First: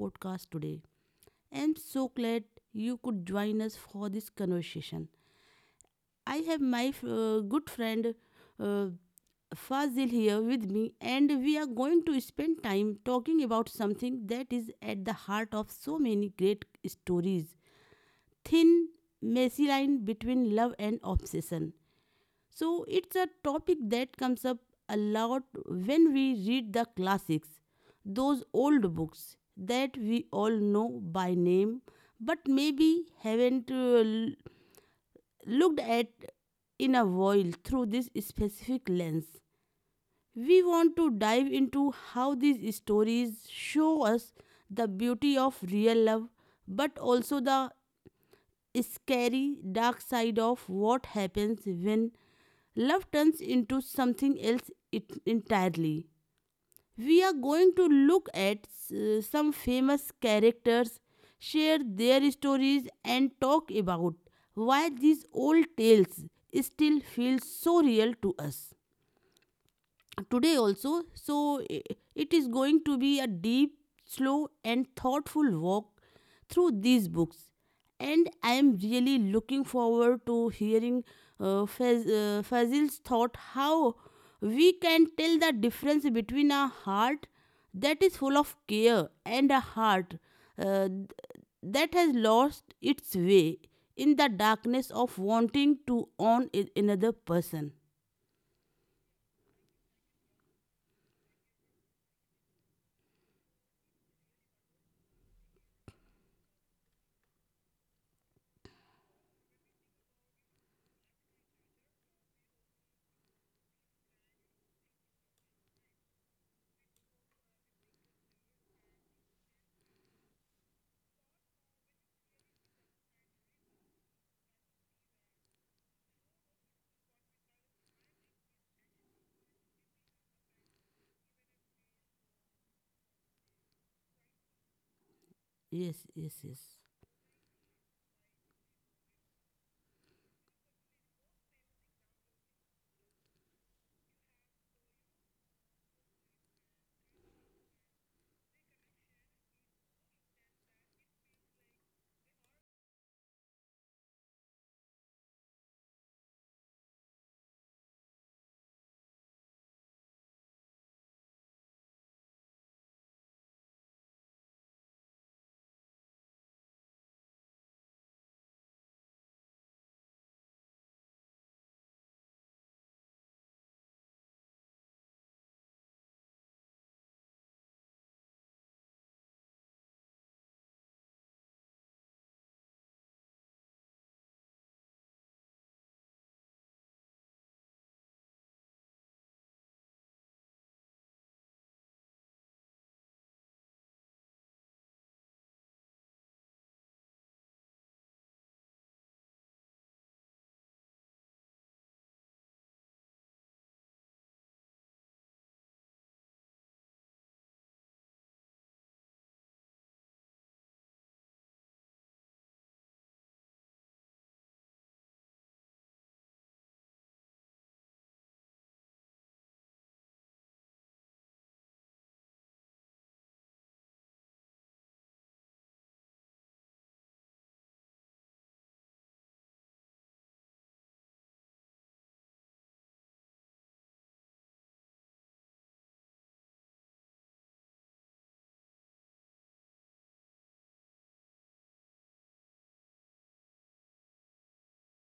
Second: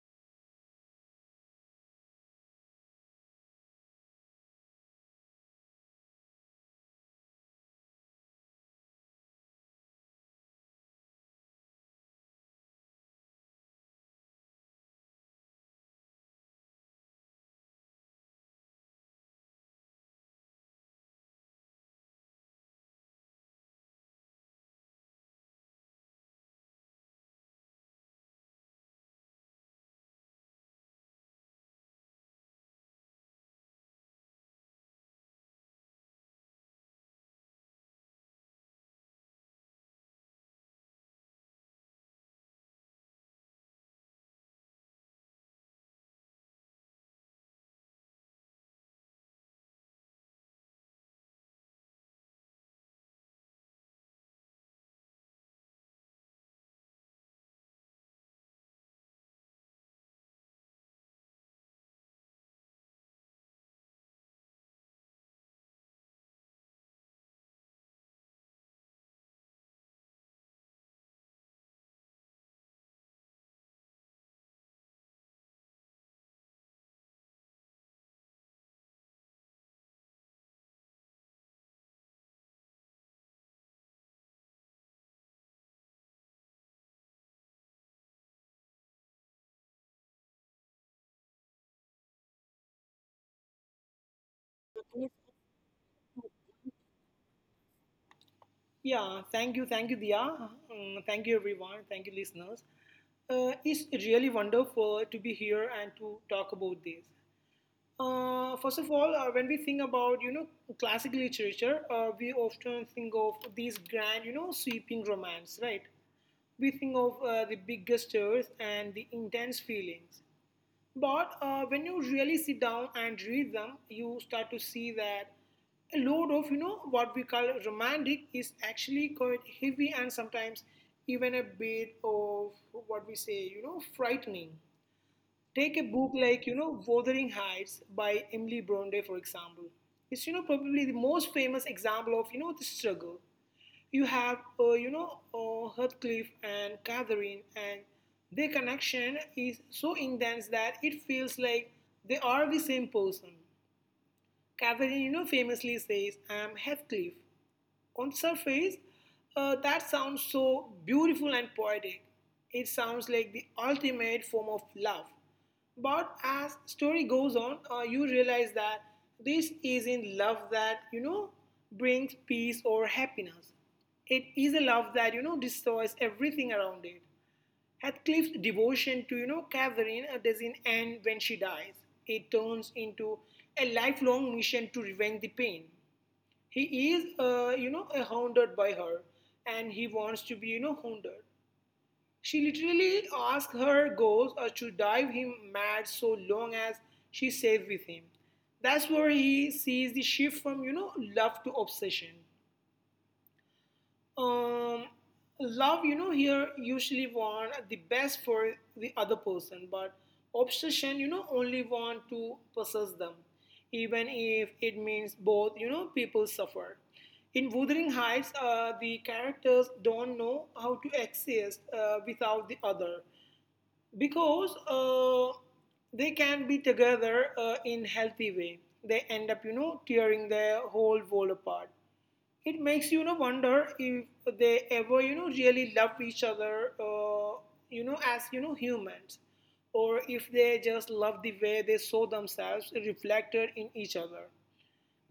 podcast today. I'm so glad you could join us for this conversation. I have my good friend uh, Fazil here with me, and we are going to spend time talking about something that is at the heart of so many great stories thin, messy line between love and obsession. So it's a topic that comes up a lot when we read the classics, those old books that we all know by name but maybe haven't looked at in a while through this specific lens. We want to dive into how these stories show us the beauty of real love but also the scary dark side of what happens when love turns into something else entirely. We are going to look at some famous characters, share their stories, and talk about why these old tales still feel so real to us today. Also, i- it is going to be a deep, slow, and thoughtful walk through these books, and I am really looking forward to hearing Fazil's thought how we can tell the difference between a heart that is full of care and a heart uh, th- that has lost its way in the darkness Yes. of wanting to own another person. Yeah, thank you, Dia. Mm, thank you, everyone. Thank you, listeners. It's really wonderful to be here and to talk about this. First of all, when we think about classic literature, we often think of these grand, you know, sweeping romance, right? We think of the big gestures and the intense feelings. But when you really sit down and read them, you start to see that a load of what we call romantic is actually quite heavy and sometimes even a bit of what we say frightening. Take a Yes, book yes, like, you yes. know, Wuthering Heights by Emily Bronte, for example. It's, you know, probably the most famous example of, you know, the struggle. You have, Heathcliff and Catherine, and their connection is so intense that it feels like they are the same person. Catherine, you know, famously says, I am Heathcliff. On surface, that sounds so beautiful and poetic. It sounds like the ultimate form of love. But as story goes on, you realize that this isn't love that brings peace or happiness. It is a love that destroys everything around it. Heathcliff's devotion to, you know, Catherine doesn't end when she dies. It turns into a lifelong mission to revenge the pain. He is, hounded by her, and he wants to be, you know, hounded. She literally asks her ghost to drive him mad so long as she stays with him. That's where he sees the shift from, you know, love to obsession. um, Love, you know, here usually want the best for the other person, but obsession, you know, only want to possess them, even if it means both, you know, people suffer. In Wuthering Heights, the characters don't know how to exist without the other because they can be together in healthy way they end up tearing their whole world apart. It makes you know wonder if they ever really love each other, as humans, or if they just love the way they saw themselves reflected in each other.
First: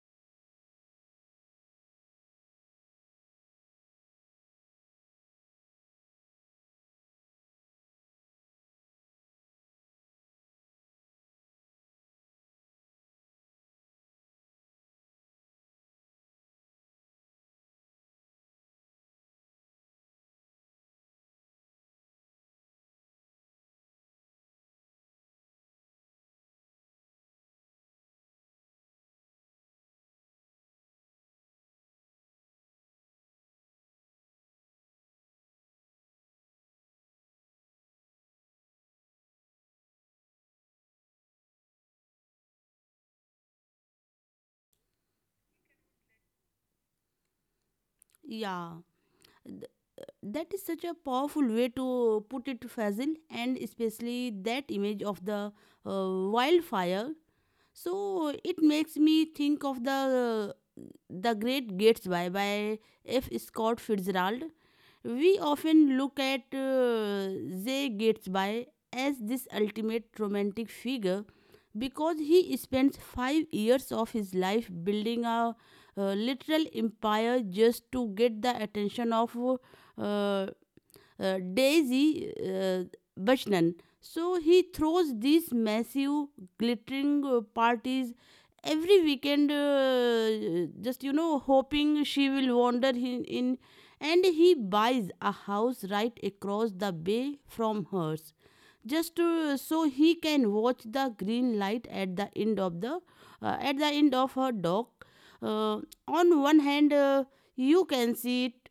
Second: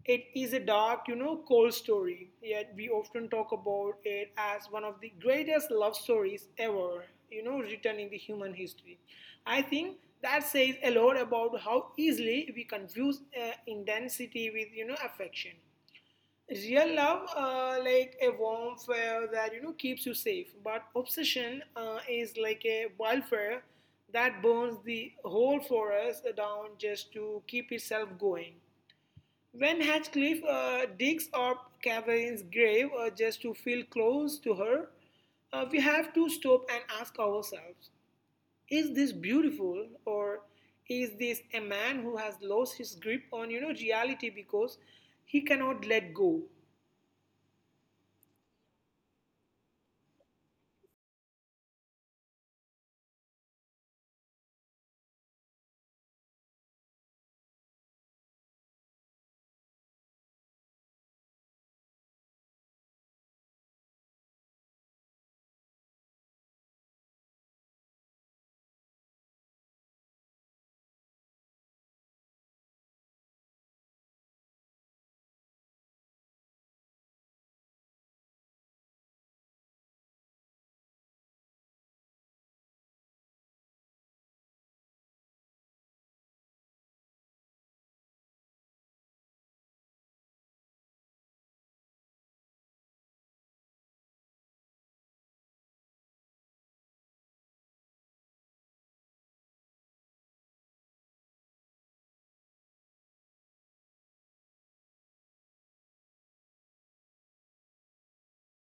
It is a dark, you know, cold story, yet we often talk about it as one of the greatest love stories ever, you know, written in the human history. I think that says a lot about how easily we confuse intensity with, you know, affection. Real love, like a warm fire that, you know, keeps you safe, but obsession is like a wildfire that burns the whole forest down just to keep itself going. When Hatcliffe digs up Catherine's grave just to feel close to her, we have to stop and ask ourselves, is this beautiful, or is this a man who has lost his grip on reality because he cannot let go? Yeah, that is such a powerful way to put it, Fazil, and especially that image of the uh, wildfire. So it makes me think of the Great Gatsby by F. Scott Fitzgerald. We often look at Jay Gatsby as this ultimate romantic figure because he spends 5 years of his life building a literal empire just to get the attention of uh, Daisy Buchanan. So he throws these massive, glittering parties every weekend, just, you know, hoping she will wander in. And he buys a house right across the bay from hers, just to, so he can watch the green light at the end of the at the end of her dock. Uh, on one hand, you can see it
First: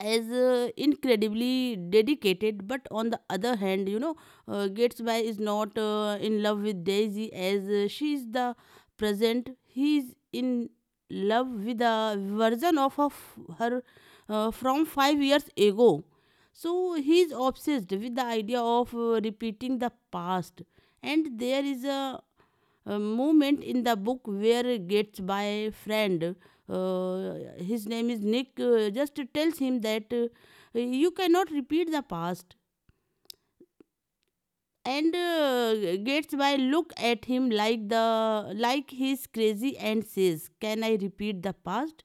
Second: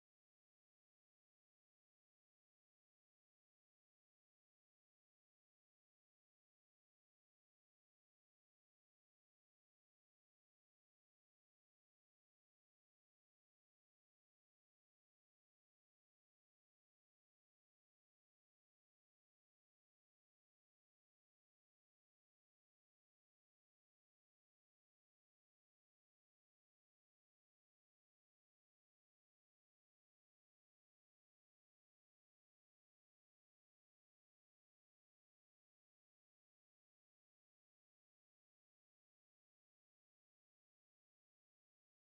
as incredibly dedicated, but on the other hand, you know, Gatesby is not in love with Daisy as she is the present. He is in love with a version of her from 5 years ago. So he is obsessed with the idea of repeating the past, and there is a moment in the book where it gets by friend, uh, his name is Nick, just tells him that you cannot repeat the past, and gets by look at him like the like he's crazy and says, can I repeat the past?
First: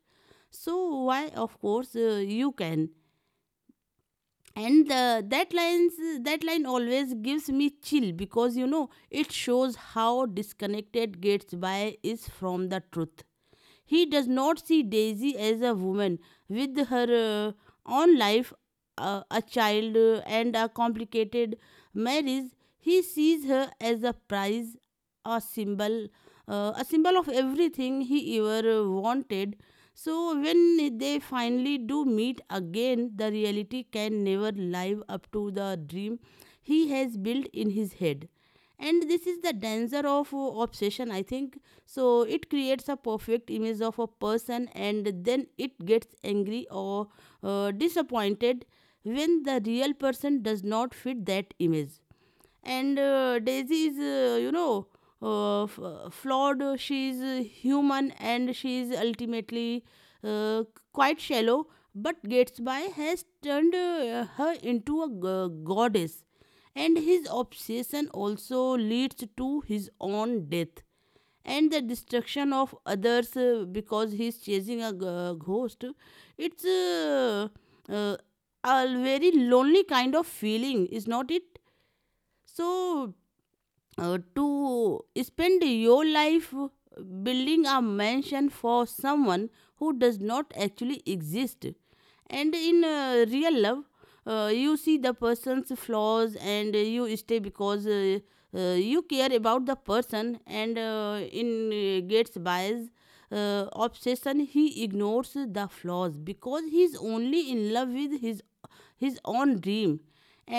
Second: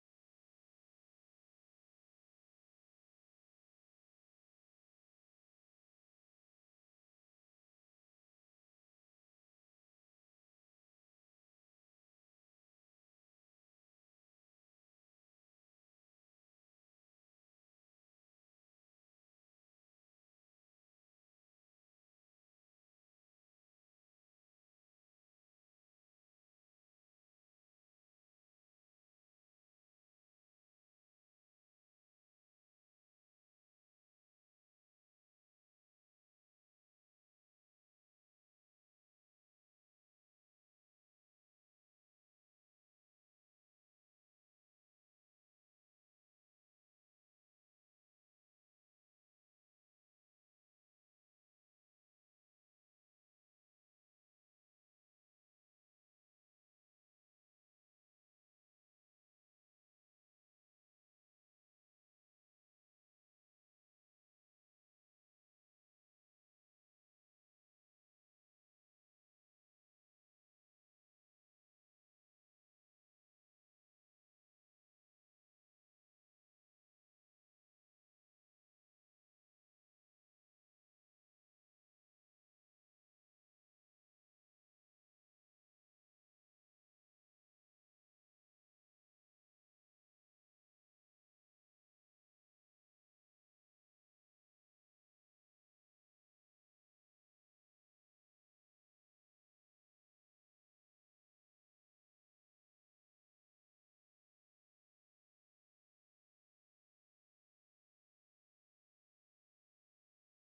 So why, of course, you can. And the, that lines that line always gives me chill because, you know, it shows how disconnected Gatesby is from the truth. He does not see Daisy as a woman with her own life, a child, and a complicated marriage. He sees her as a prize, a symbol, a symbol of everything he ever wanted. So when they finally do meet again, the reality can never live up to the dream he has built in his head. And this is the danger of obsession, I think. So it creates a perfect image of a person and then it gets angry or disappointed when the real person does not fit that image. And Daisy is, you know, flawed. She is human and she is ultimately uh, quite shallow, but gets has turned her into a goddess. And his obsession also leads to his own death and the destruction of others because he's chasing a ghost. It's uh, a very lonely kind of feeling, is not it? So, to spend your life building a mansion for someone who does not actually exist. And in real love, you see the person's flaws and you stay because you care about the person. And in Gates' bias, obsession, he ignores the flaws because he's only in love with his own dream.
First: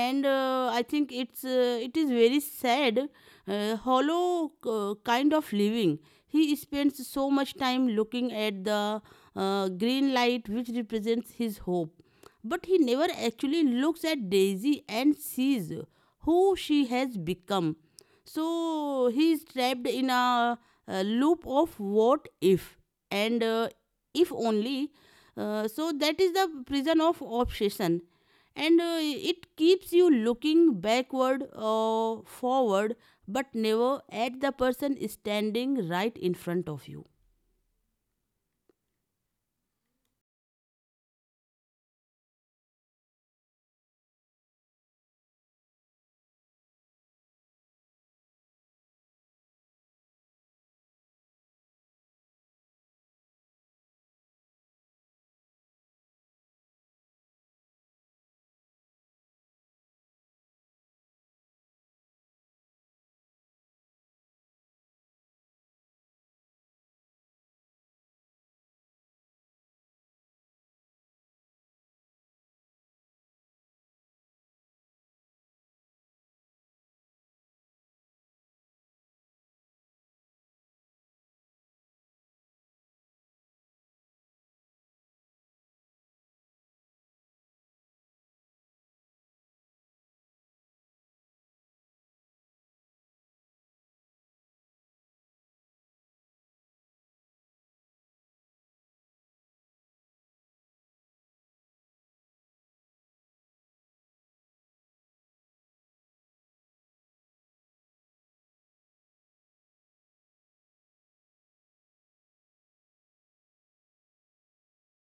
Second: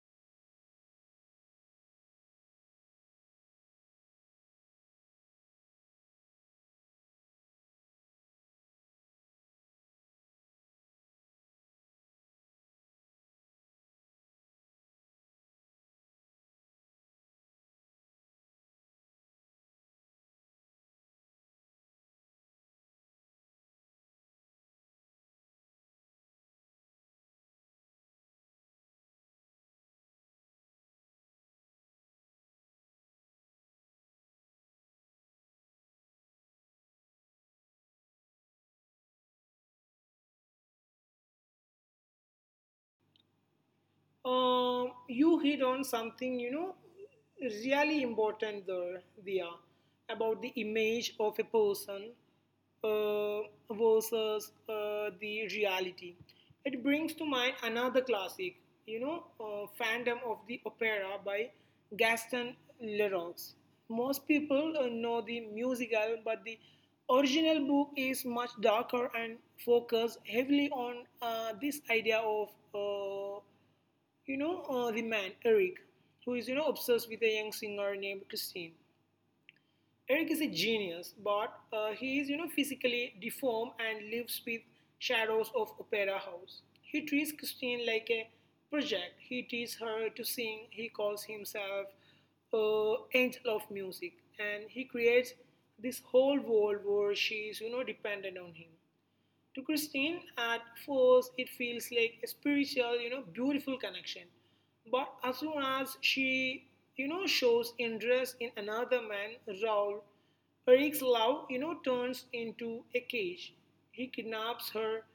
And I think it's it is very sad, hollow kind of living. He spends so much time looking at the green light which represents his hope, but he never actually looks at Daisy and sees who she has become. So he is trapped in a loop of what if, and if only. So that is the prison of obsession, and it keeps you looking backward or forward, but never at the person standing right in front of you. You hit on something, you know, really important there, Dia, about the image of a person uh, versus the reality. It brings to mind another classic, Phantom of the Opera by Gaston Leroux. Most people know the musical, but the original book is much darker and focused heavily on this idea of. Uh, the man, Eric, who is obsessed with a young singer named Christine. Eric is a genius, but he is physically deformed and lives with shadows of Opera House. He treats Christine like a project. He teaches her to sing. He calls himself angel of music, and he creates this whole world where she is dependent on him. To Christine, at first, it feels like a spiritual, you know, beautiful connection. But as soon as she, you know, shows interest in another man, Raoul, Eric's love, you know, turns into a cage. He kidnaps her.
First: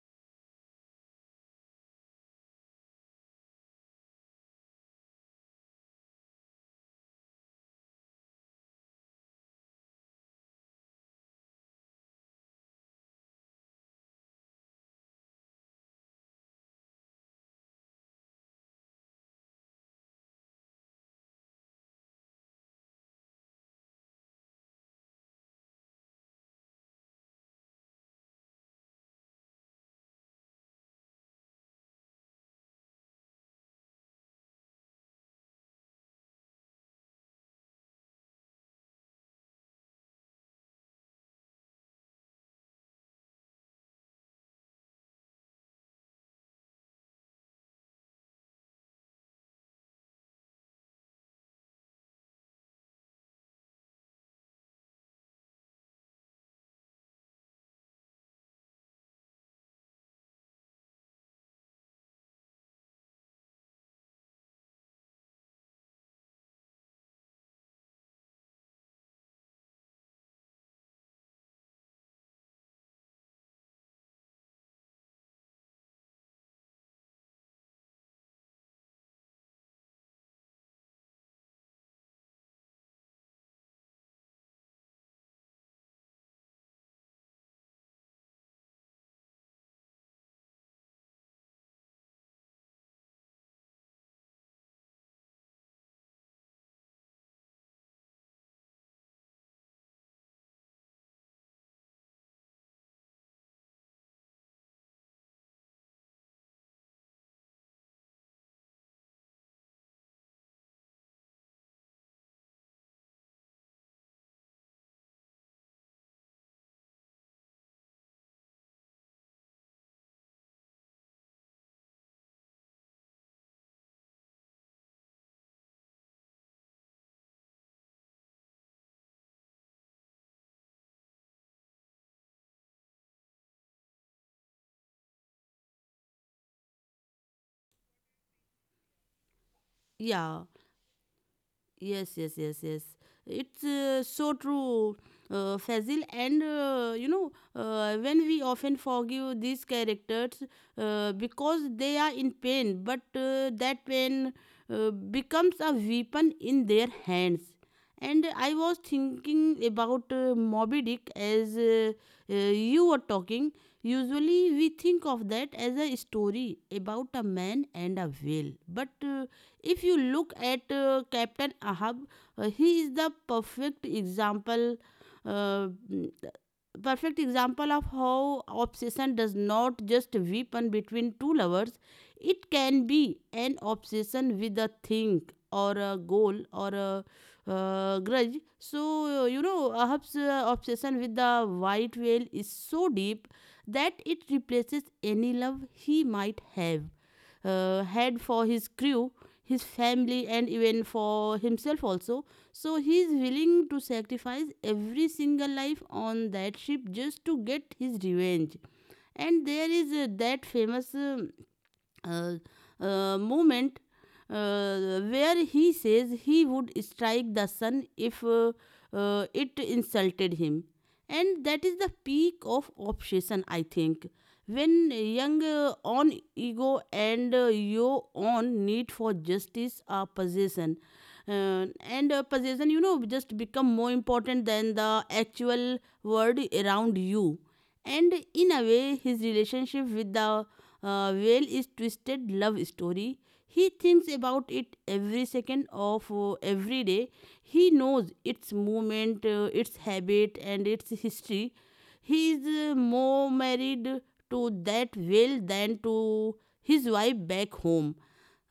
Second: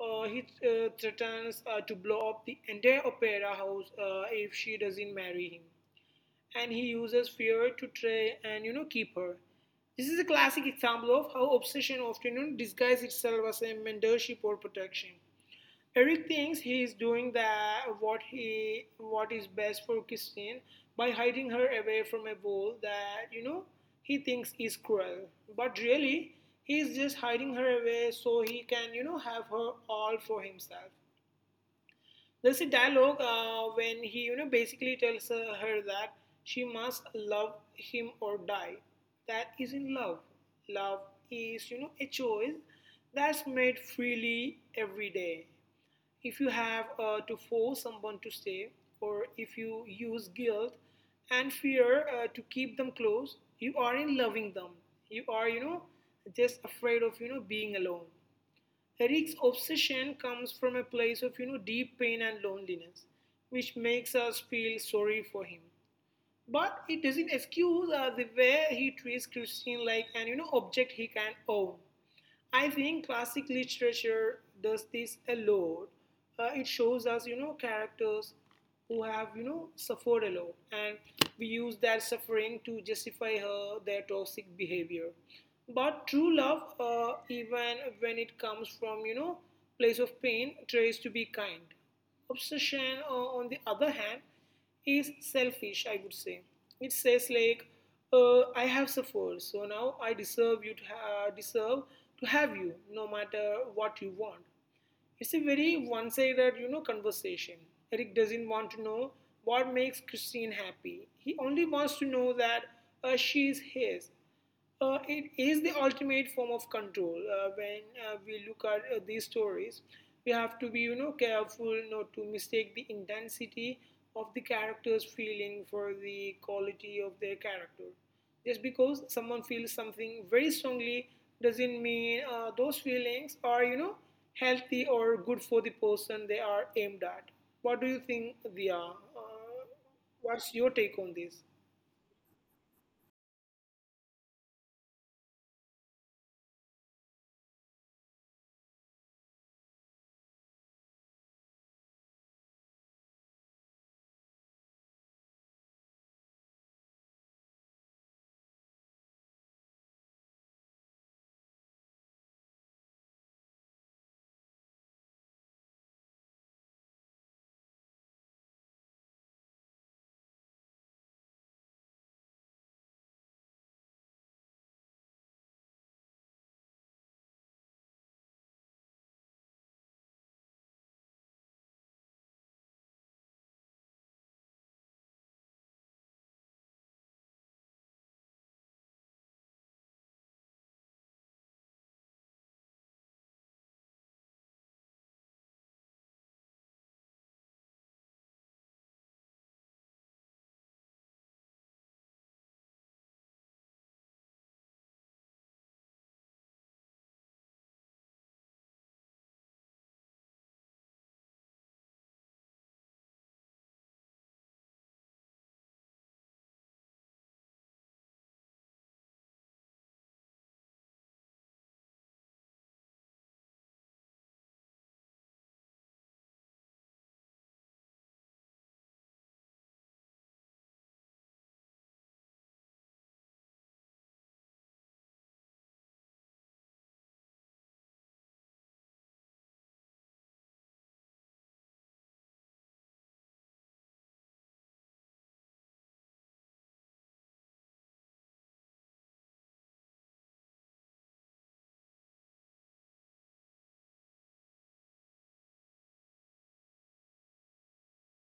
He threatens to blow up the entire opera house if she doesn't marry him, and he uses fear to try and keep her. This is a classic example of how obsession often, you know, disguises itself as a mentorship or protection. Eric thinks he is doing that what he what is best for Christine by hiding her away from a wall that he thinks is cruel. But really, he is just hiding her away so he can have her all for himself. There's a dialogue when he, you know, basically tells her that she must love him or die. That isn't love. Love is, you know, a choice that's made freely every day. If you have to force someone to stay, or if you use guilt and fear to keep them close, you aren't loving them. You are, you know, just afraid of, you know, being alone. Eric's obsession comes from a place of deep pain and loneliness, which makes us feel sorry for him. But it doesn't excuse the way he treats Christine like an object he can own. I think classic literature does this a lot. It shows us characters who have suffered a lot, and we use that suffering to justify her their toxic behavior. But true love, even when it comes from place of pain, tries to be kind. Obsession, on the other hand, is selfish, I would say. It says like, I have suffered, so now I deserve deserve to have you, no matter what you want. It's a very one-sided, you know, conversation. Eric doesn't want to know what makes Christine happy. He only wants to know that she is his. It is the ultimate form of control. When we look at these stories, we have to be, you know, careful not to mistake the intensity of the character's feeling for the quality of their character. Just because someone feels something very strongly doesn't mean those feelings are, you know, healthy or good for the person they are aimed at. What do you think, Dia? Yeah. What's your take on this? Yes, yes, yes, yes. It's so true, Fazil. And, you know, when we often forgive these characters because they are in pain, but that pain becomes a weapon in their hands. And I was thinking about Moby Dick as you were talking. Usually, we think of that as a story about a man and a whale, but if you look at Captain Ahab, he is the perfect example. Uh, mm, Perfect example of how obsession does not just weaken between two lovers. It can be an obsession with a thing or a goal or a grudge. So you know, Ahab's obsession with the white whale is so deep that it replaces any love he might have had for his crew, his family, and even for himself also. So he is willing to sacrifice every single life on that ship just to get his revenge. And there is that famous. uh, moment where he says he would strike the sun if it insulted him. And that is the peak of obsession, I think. When young on ego and your own need for justice are possession, and possession, you know, just become more important than the actual world around you. And in a way his relationship with the whale is twisted love story. He thinks about it every second of every day. He knows its movement, its habit, and its history. He is more married to that whale than to his wife back home.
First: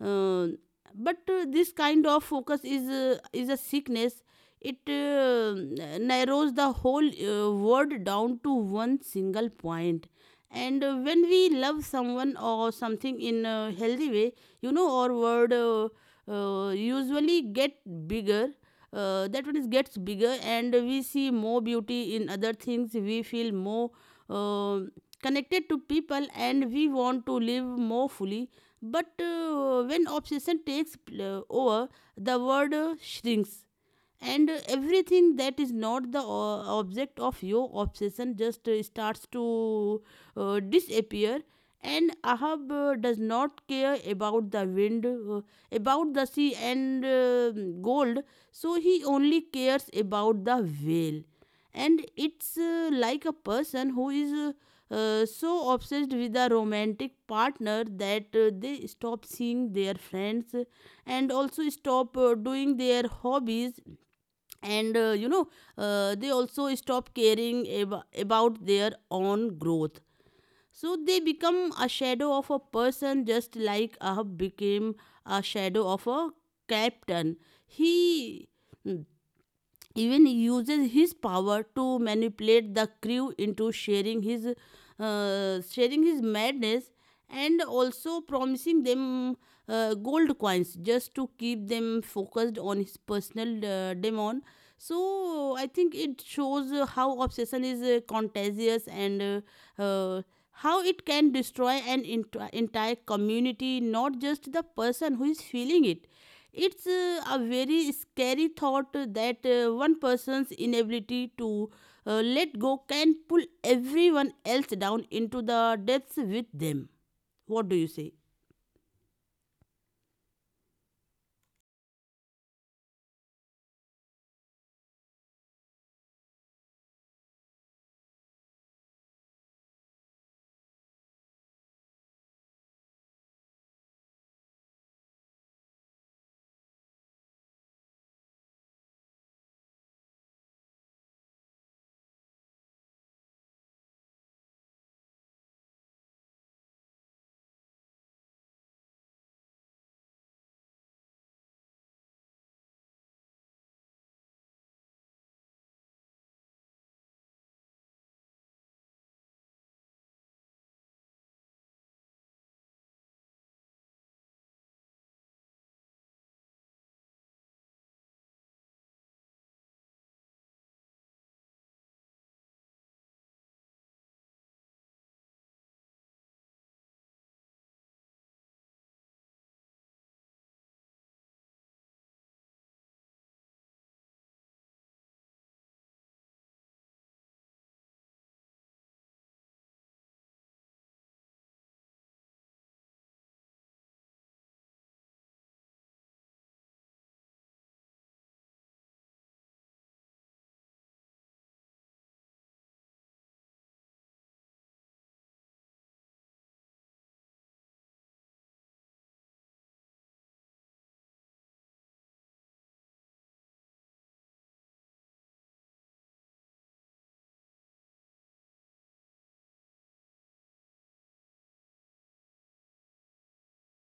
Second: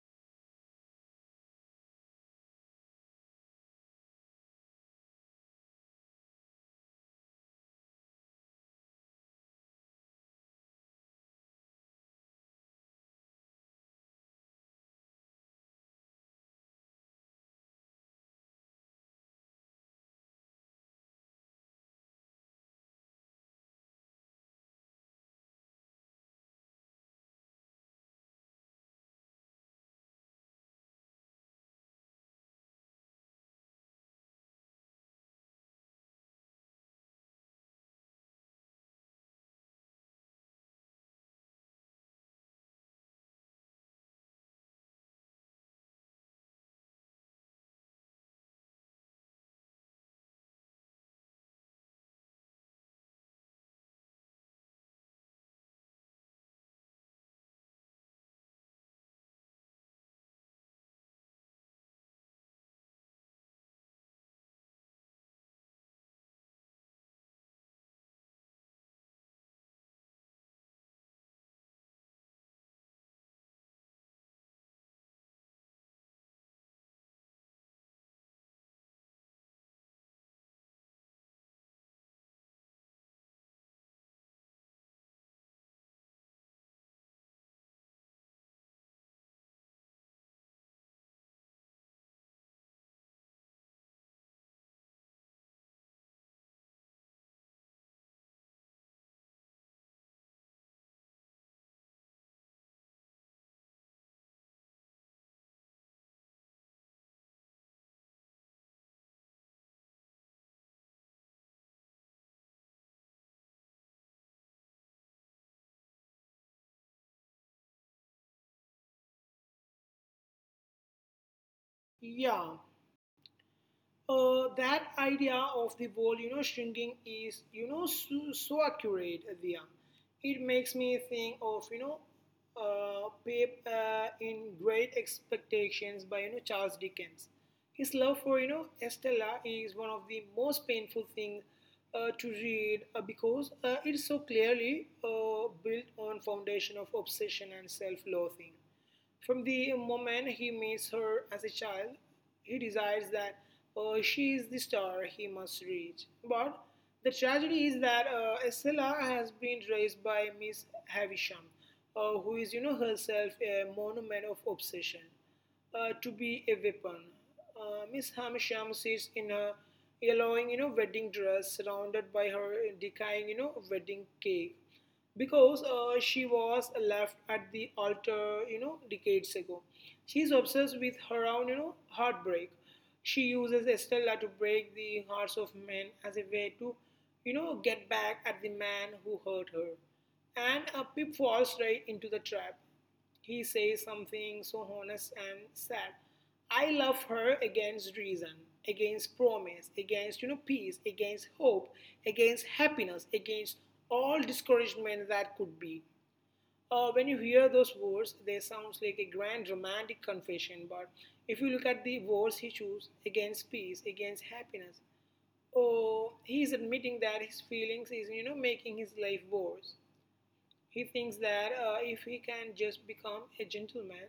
uh, but this kind of focus is a sickness. It narrows the whole word down to one single point. And when we love someone or something in a healthy way, you know, our world usually get bigger. That one is gets bigger, and we see more beauty in other things. We feel more uh, connected to people and we want to live more fully. But when obsession takes over, the world shrinks. And everything that is not the object of your obsession just starts to disappear. And Ahab does not care about the wind, about the sea, and gold. So he only cares about the whale. And it's like a person who is so obsessed with a romantic partner that they stop seeing their friends and also stop doing their hobbies. And, you know, they also stop caring about their own growth. So they become a shadow of a person, just like Ahab became a shadow of a captain. He, mm, even uses his power to manipulate the crew into sharing his madness, and also promising them gold coins just to keep them focused on his personal demon. So I think it shows how obsession is contagious, and uh, uh, how it can destroy an entire community, not just the person who is feeling it. It's a very scary thought that one person's inability to let go can pull everyone else down into the depths with them. What do you say? Yeah. That idea of the world, you know, shrinking is, you know, so, so accurate, Diya. It makes me think of, you know, Pip, in Great Expectations by, you know, Charles Dickens. His love for, you know, Estella is one of the most painful things to read because it so clearly built on foundation of obsession and self-loathing. From the moment he meets her as a child, he decides that she is the star he must reach. But the tragedy is that Estella has been raised by Miss Havisham, who is, you know, herself a monument of obsession to be a weapon. Miss Havisham sits in her yellowing, you know, wedding dress, surrounded by her decaying, you know, wedding cake, because she was left at the altar, you know, decades ago. She is obsessed with her own, you know, heartbreak. She uses Estella to break the hearts of men as a way to, you know, get back at the man who hurt her. And Pip falls right into the trap. He says something so honest and sad. I love her against reason, against promise, against peace, against hope, against happiness, against all discouragement that could be. When you hear those words, they sound like a grand romantic confession. But if you look at the words he chose, against peace, against happiness, oh, he is admitting that his feelings is making his life worse. He thinks that if he can just become a gentleman,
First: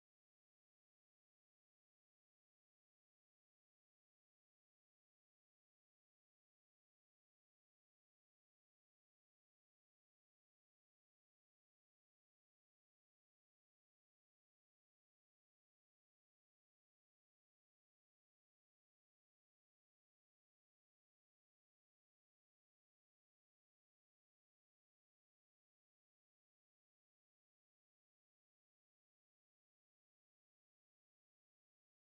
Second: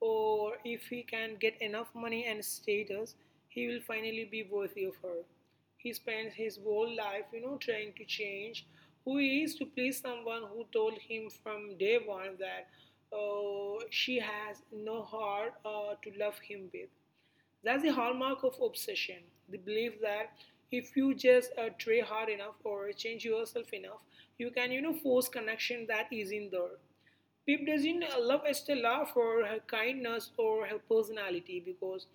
or if he can get enough money and status, he will finally be worthy of her. He spends his whole life, you know, trying to change who he is to please someone who told him from day one that she has no heart to love him with. That's the hallmark of obsession, the belief that if you just try hard enough or change yourself enough, you can, you know, force connection that is in there. Pip doesn't love Estella for her kindness or her personality because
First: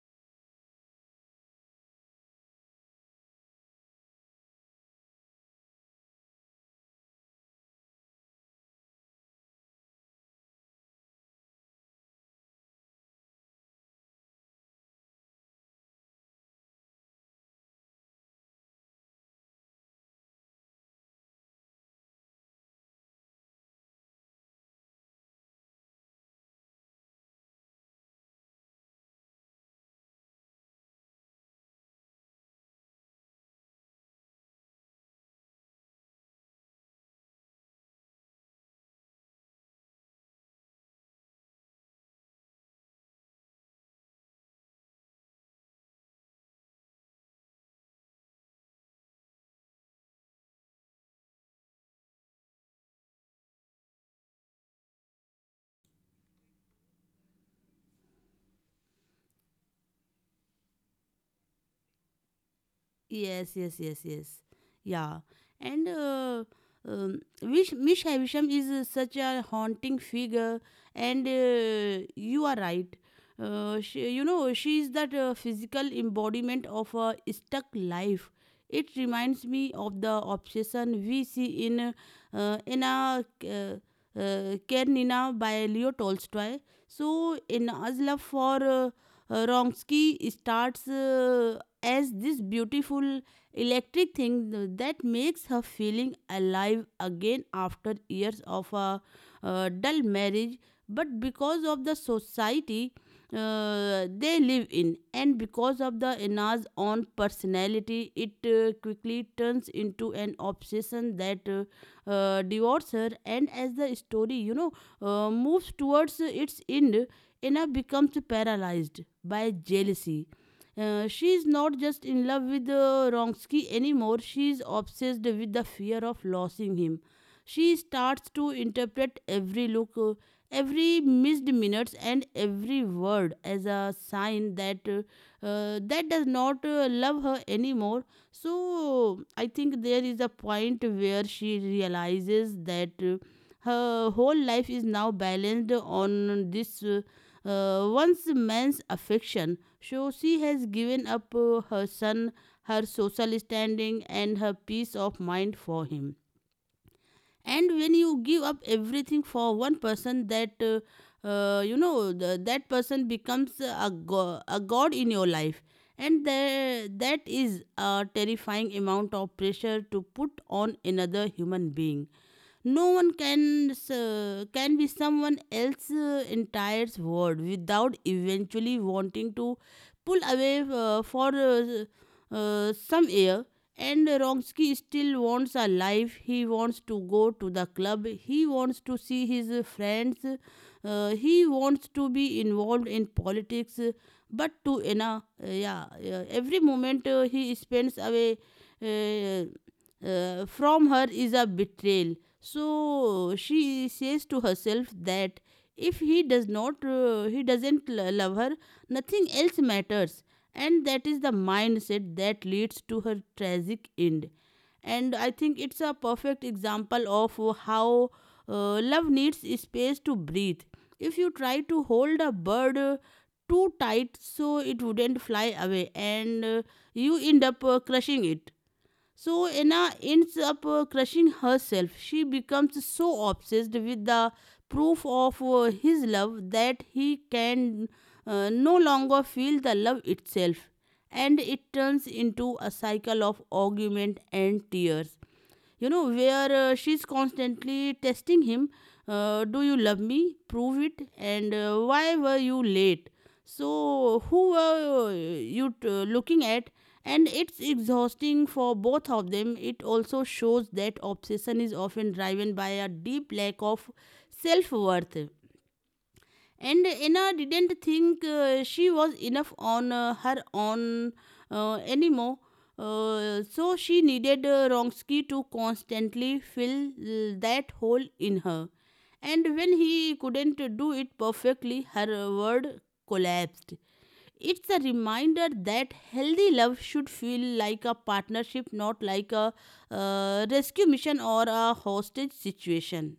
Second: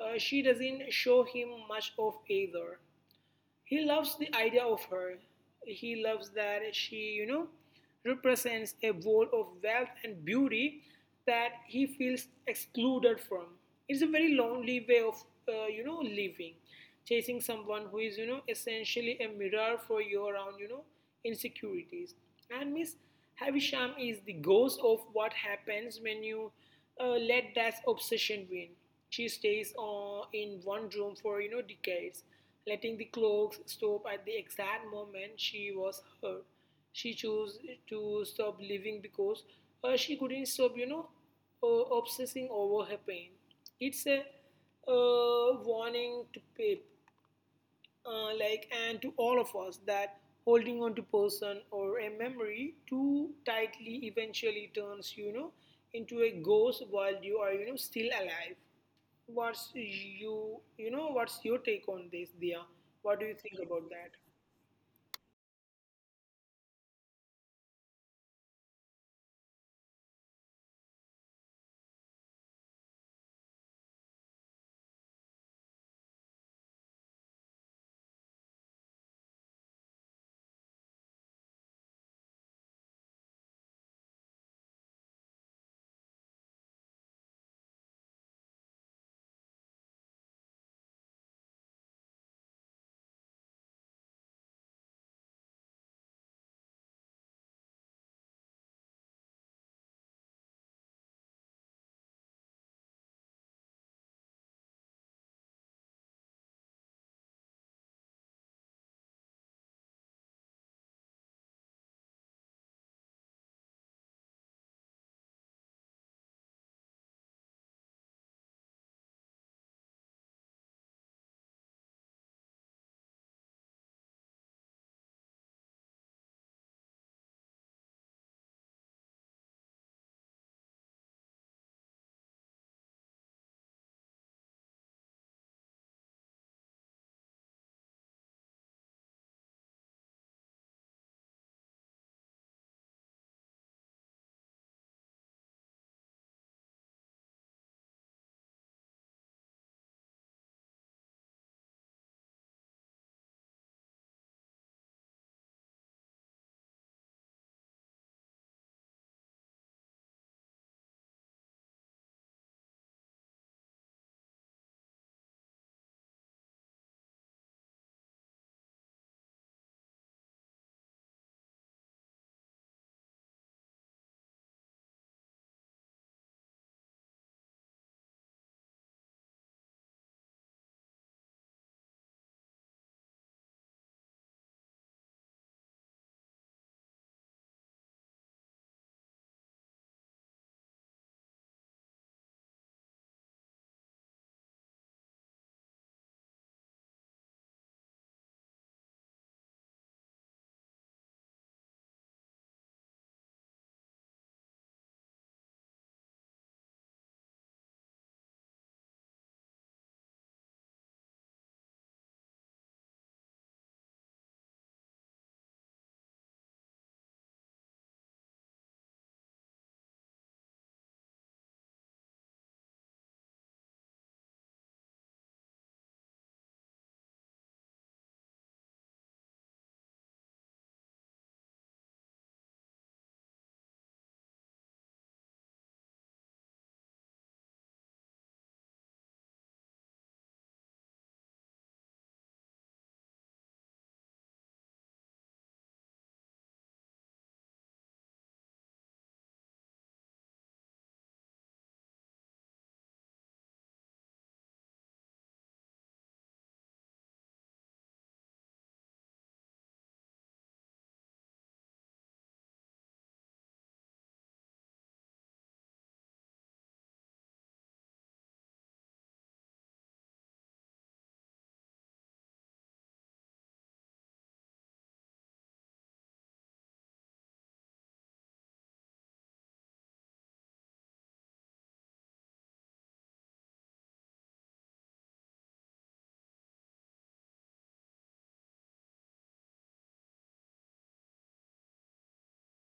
she doesn't show him much of either. He loves the idea of her. He loves that she, you know, represents a world of wealth and beauty that he feels excluded from. It's a very lonely way of, you know, living. Chasing someone who is, you know, essentially a mirror for your own, you know, insecurities. And Miss Havisham is the ghost of what happens when you let that obsession win. She stays in one room for decades, letting the clocks stop at the exact moment she was hurt. She chose to stop living because she couldn't stop obsessing over her pain. It's a warning to Pip, and to all of us, that holding on to person or a memory too tightly eventually turns into a ghost while you are still alive. What's your take on this, Dia? What do you Yes, think yes, about yes, that? yes. Yeah. And, Vish, Miss Havisham is such a haunting figure, and you are right. She, you know, she is that physical embodiment of a stuck life. It reminds me of the obsession we see in a Karenina by Leo Tolstoy. So, Anna's love for Vronsky starts as this beautiful electric thing that makes her feeling alive again after years of a dull marriage, but because of the society they live in and because of the Anna's own personality, it quickly turns into an obsession that devours her. And as the story, you know, moves towards its end, Anna becomes paralyzed by jealousy. She is not just in love with Wronski anymore, she is obsessed with the fear of losing him. She starts to interpret every look, every missed minutes, and every word as a sign that that does not love her anymore. So I think there is a point where she realizes that her whole life is now balanced on this once man's affection. So she has given up her son, her social standing, and her peace of mind for him. And when you give up everything for one person that that person becomes a god in your life. And that is a terrifying amount of pressure to put on another human being. No one can be someone else's entire world without eventually wanting to pull away for some air. And Ronsky still wants a life. He wants to go to the club. He wants to see his friends. He wants to be involved in politics. But to Anna, yeah, yeah, every moment he spends away. Uh, from her is a betrayal. So she says to herself that if he does not, he doesn't love her, nothing else matters. And that is the mindset that leads to her tragic end. And I think it's a perfect example of how love needs space to breathe. If you try to hold a bird too tight so it wouldn't fly away, and you end up crushing it. So Anna ends up crushing herself. She becomes so obsessed with the proof of his love that he can no longer feel the love itself. And it turns into a cycle of argument and tears, you know, where she's constantly testing him. Uh, do you love me, prove it, and why were you late, so who were you looking at? And it's exhausting for both of them. It also shows that obsession is often driven by a deep lack of self worth. And Anna didn't think she was enough on her own anymore. So she needed Wronski to constantly fill that hole in her. And when he couldn't do it perfectly, her world collapsed. It's a reminder that healthy love should feel like a partnership, not like a rescue mission or a hostage situation.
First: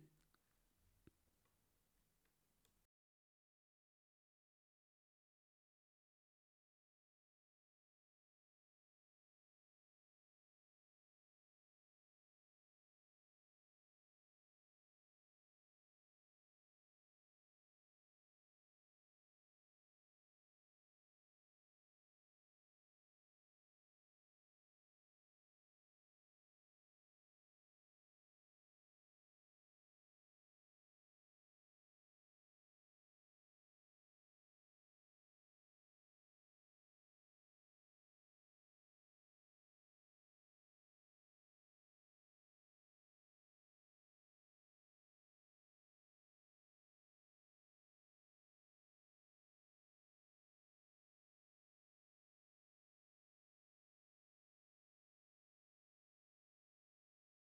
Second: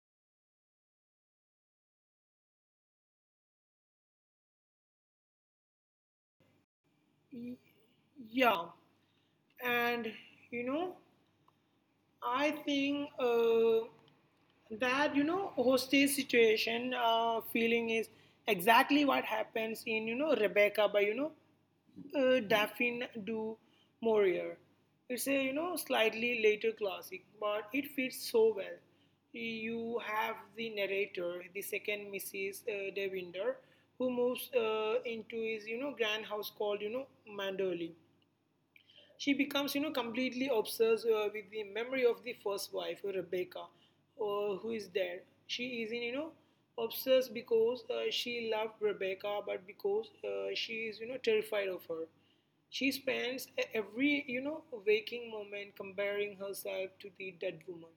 Y- yeah. And you know I think that hostage situation feeling is exactly what happens in Rebecca by Daphne du Maurier. It's a slightly later classic, but it fits so well. You have the narrator, the second Mrs. Devinder, who moves into his grand house called Mandoli. She becomes, you know, completely obsessed with the memory of the first wife, Rebecca, who is dead. She is, in, you know, obsessed because she loved Rebecca, but because she is, you know, terrified of her. She spends every, you know, waking moment comparing herself to the dead woman.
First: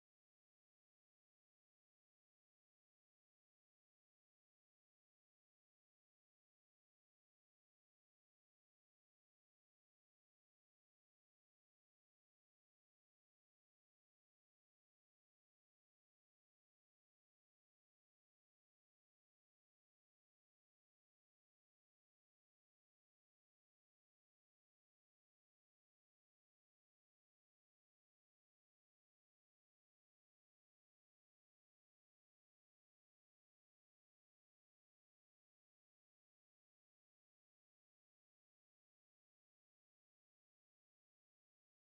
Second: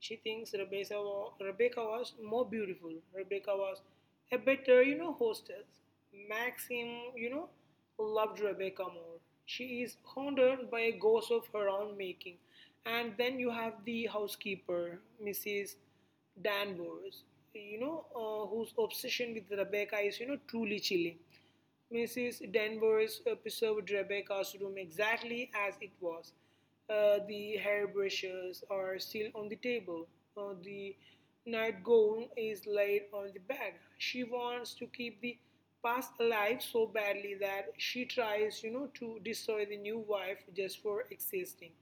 She thinks Rebecca was more beautiful. Rebecca was a better, you know, hostess. Maxim, you know, loved Rebecca more. She is haunted by a ghost of her own making. And then you have the housekeeper, Mrs. Danvers, you know, whose obsession with Rebecca is, you know, truly chilling. Mrs. Danvers preserved Rebecca's room exactly as it was. The hairbrushes are still on the table. The nightgown is laid on the bed. She wants to keep the past alive so badly that she tries, you know, to destroy the new wife just for existing.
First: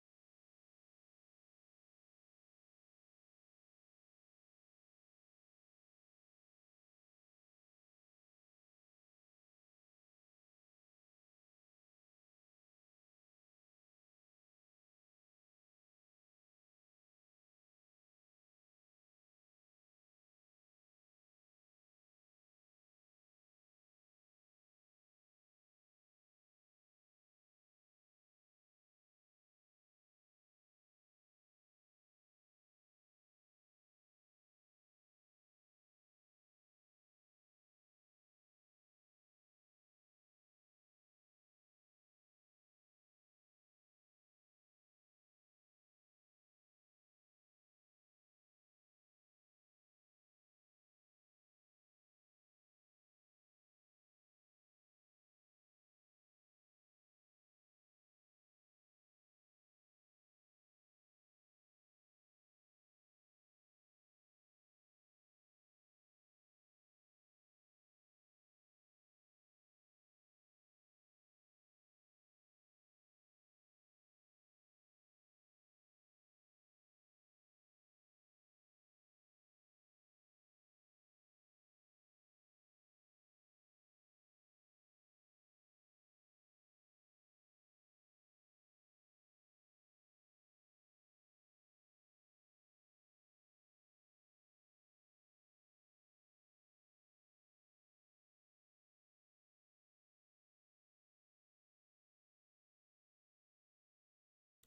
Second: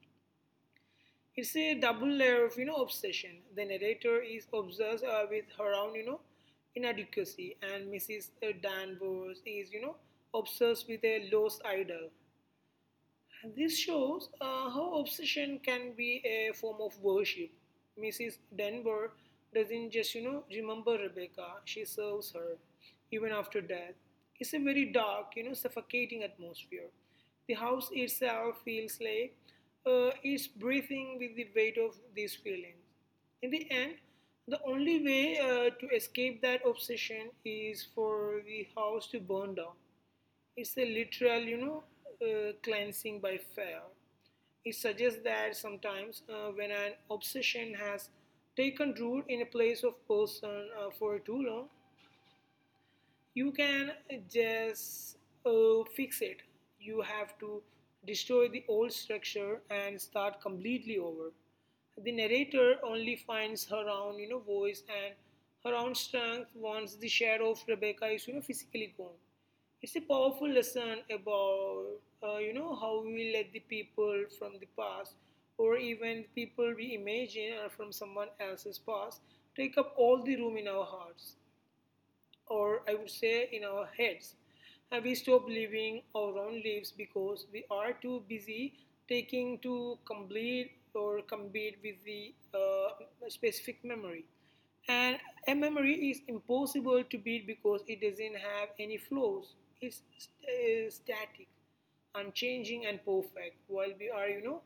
It's a double layer of obsession. The narrator is obsessed with her own inadequacy, and Mrs. Danvers is obsessed with a lost idol. This shows how obsession can be a form of worship. Mrs. Denver doesn't just, you know, remember Rebecca, she serves her even after death. It's a very dark, you know, suffocating atmosphere. The house itself feels like it's breathing with the weight of these feelings. In the end, the only way to escape that obsession is for the house to burn down. It's a literal, you know, cleansing by fire. It suggests that sometimes when an obsession has taken root in a place of person for too long, you can just fix it. You have to destroy the old structure and start completely over. The narrator only finds her own, you know, voice and her own strength once the shadow of Rebecca is, you know, physically gone. It's a powerful lesson about, you know, how we let the people from the past, or even people we imagine are from someone else's past, take up all the room in our hearts, or I would say in our heads. And we stop living our own lives because we are too busy taking to complete or compete with the specific memory. And a memory is impossible to beat because it doesn't have any flaws. It's static, unchanging, and perfect, while we are, you know,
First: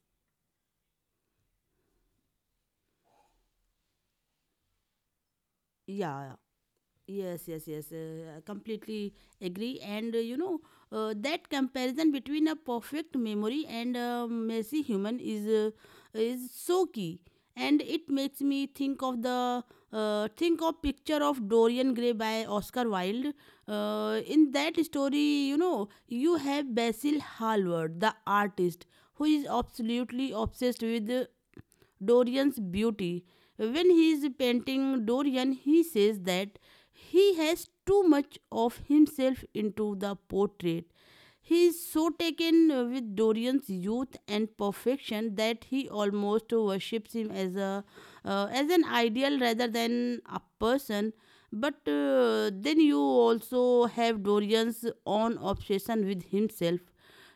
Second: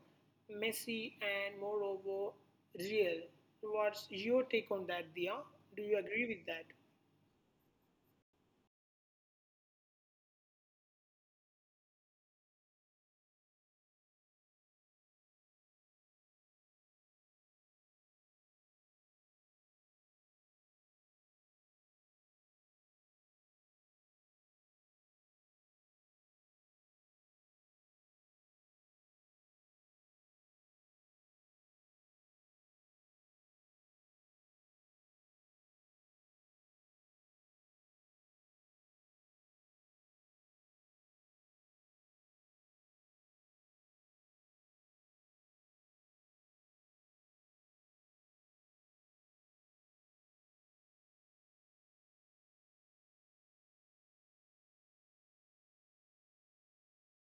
messy and moreover real. What's your take on that, Dia? Do you Yeah, agree yeah. with that? Yes, yes, yes. I completely agree. And, you know, that comparison between a perfect memory and a messy human is so key. And it makes me think of the think of picture of Dorian Gray by Oscar Wilde. In that story, you know, you have Basil Hallward, the artist, who is absolutely obsessed with Dorian's beauty. When he is painting Dorian, he says that he has too much of himself into the portrait. He is so taken with Dorian's youth and perfection that he almost worships him as a as an ideal rather than a person. But then you also have Dorian's own obsession with himself.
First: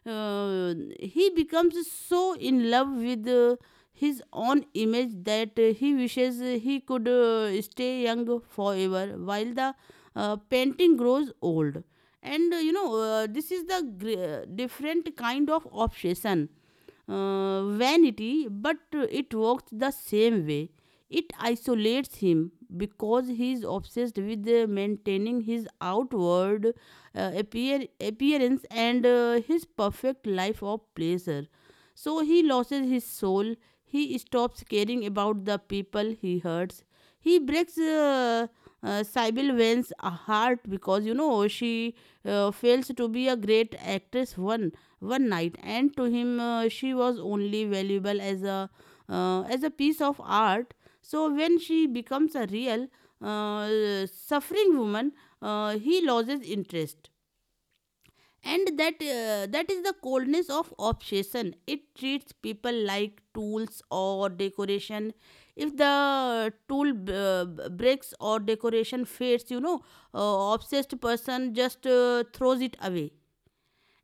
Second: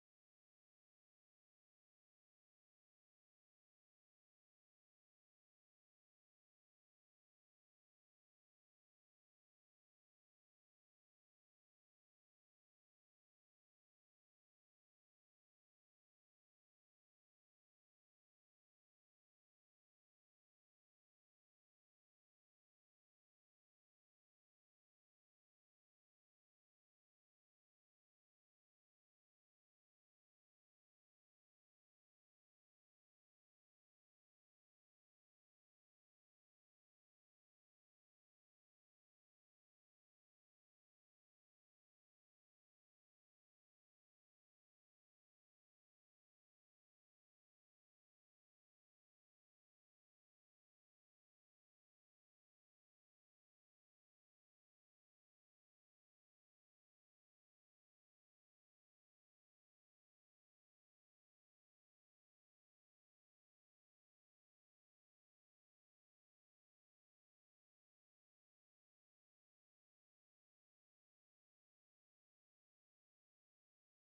uh, he becomes so in love with his own image that he wishes he could stay young forever while the painting grows old. And, this is the different kind of obsession, vanity, but it works the same way. It isolates him because he is obsessed with maintaining his outward appearance and his perfect life of pleasure. So he loses his soul. He stops caring about the people he hurts. He breaks Sybil Vane's heart because, you know, she fails to be a great actress one night, and to him she was only valuable as a piece of art. So when she becomes a real suffering woman, he loses interest. And that is the coldness of obsession. It treats people like tools or decoration. If the tool breaks or decoration fades, you know, obsessed person just throws it away.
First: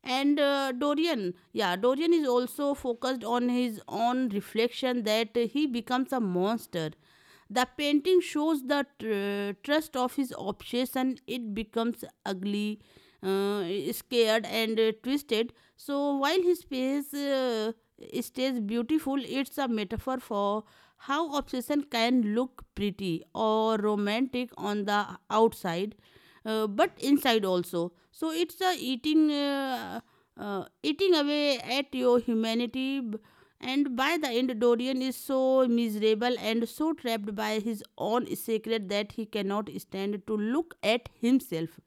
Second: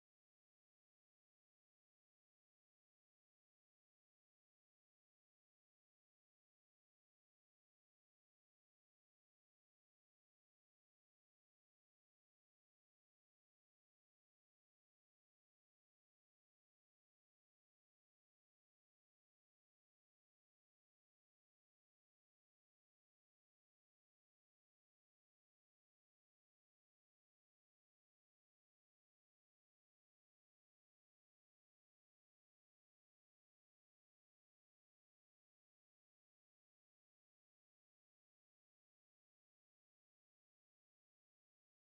And dorian yeah, dorian is also focused on his own reflection that he becomes a monster. The painting shows the trust of his obsession. It becomes ugly, uh, scared and twisted, so while his face stays beautiful. It's a metaphor for how obsession can look pretty or romantic on the outside, but inside also, so it's a eating eating away at your humanity. And by the end, dorian is so miserable and so trapped by his own secret that he cannot stand to look at himself.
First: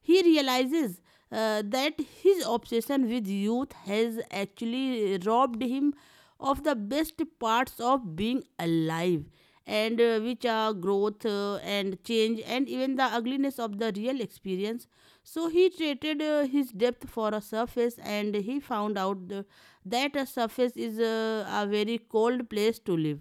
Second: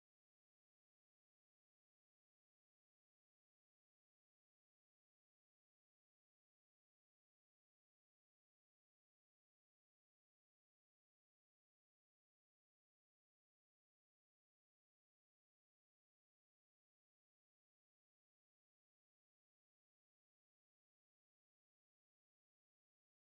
He realizes that his obsession with youth has actually robbed him of the best parts of being alive, and which are growth and change and even the ugliness of the real experience. So he traded his depth for a surface and he found out that a surface is a very cold place to live.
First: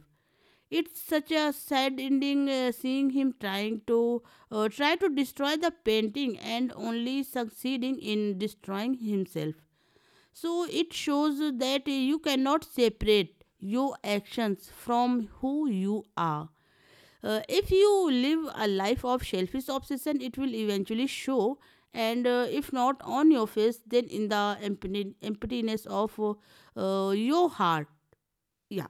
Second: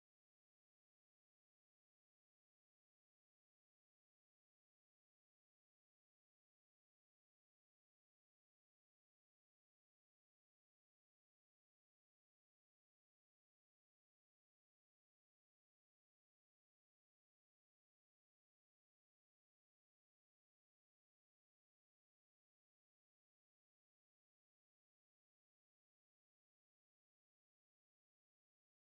It's such a sad ending, seeing him trying to try to destroy the painting and only succeeding in destroying himself. So it shows that you cannot separate your actions from who you are. If you live a life of selfish obsession, it will eventually show. And if not on your face, then in the emptiness of your heart. Yeah,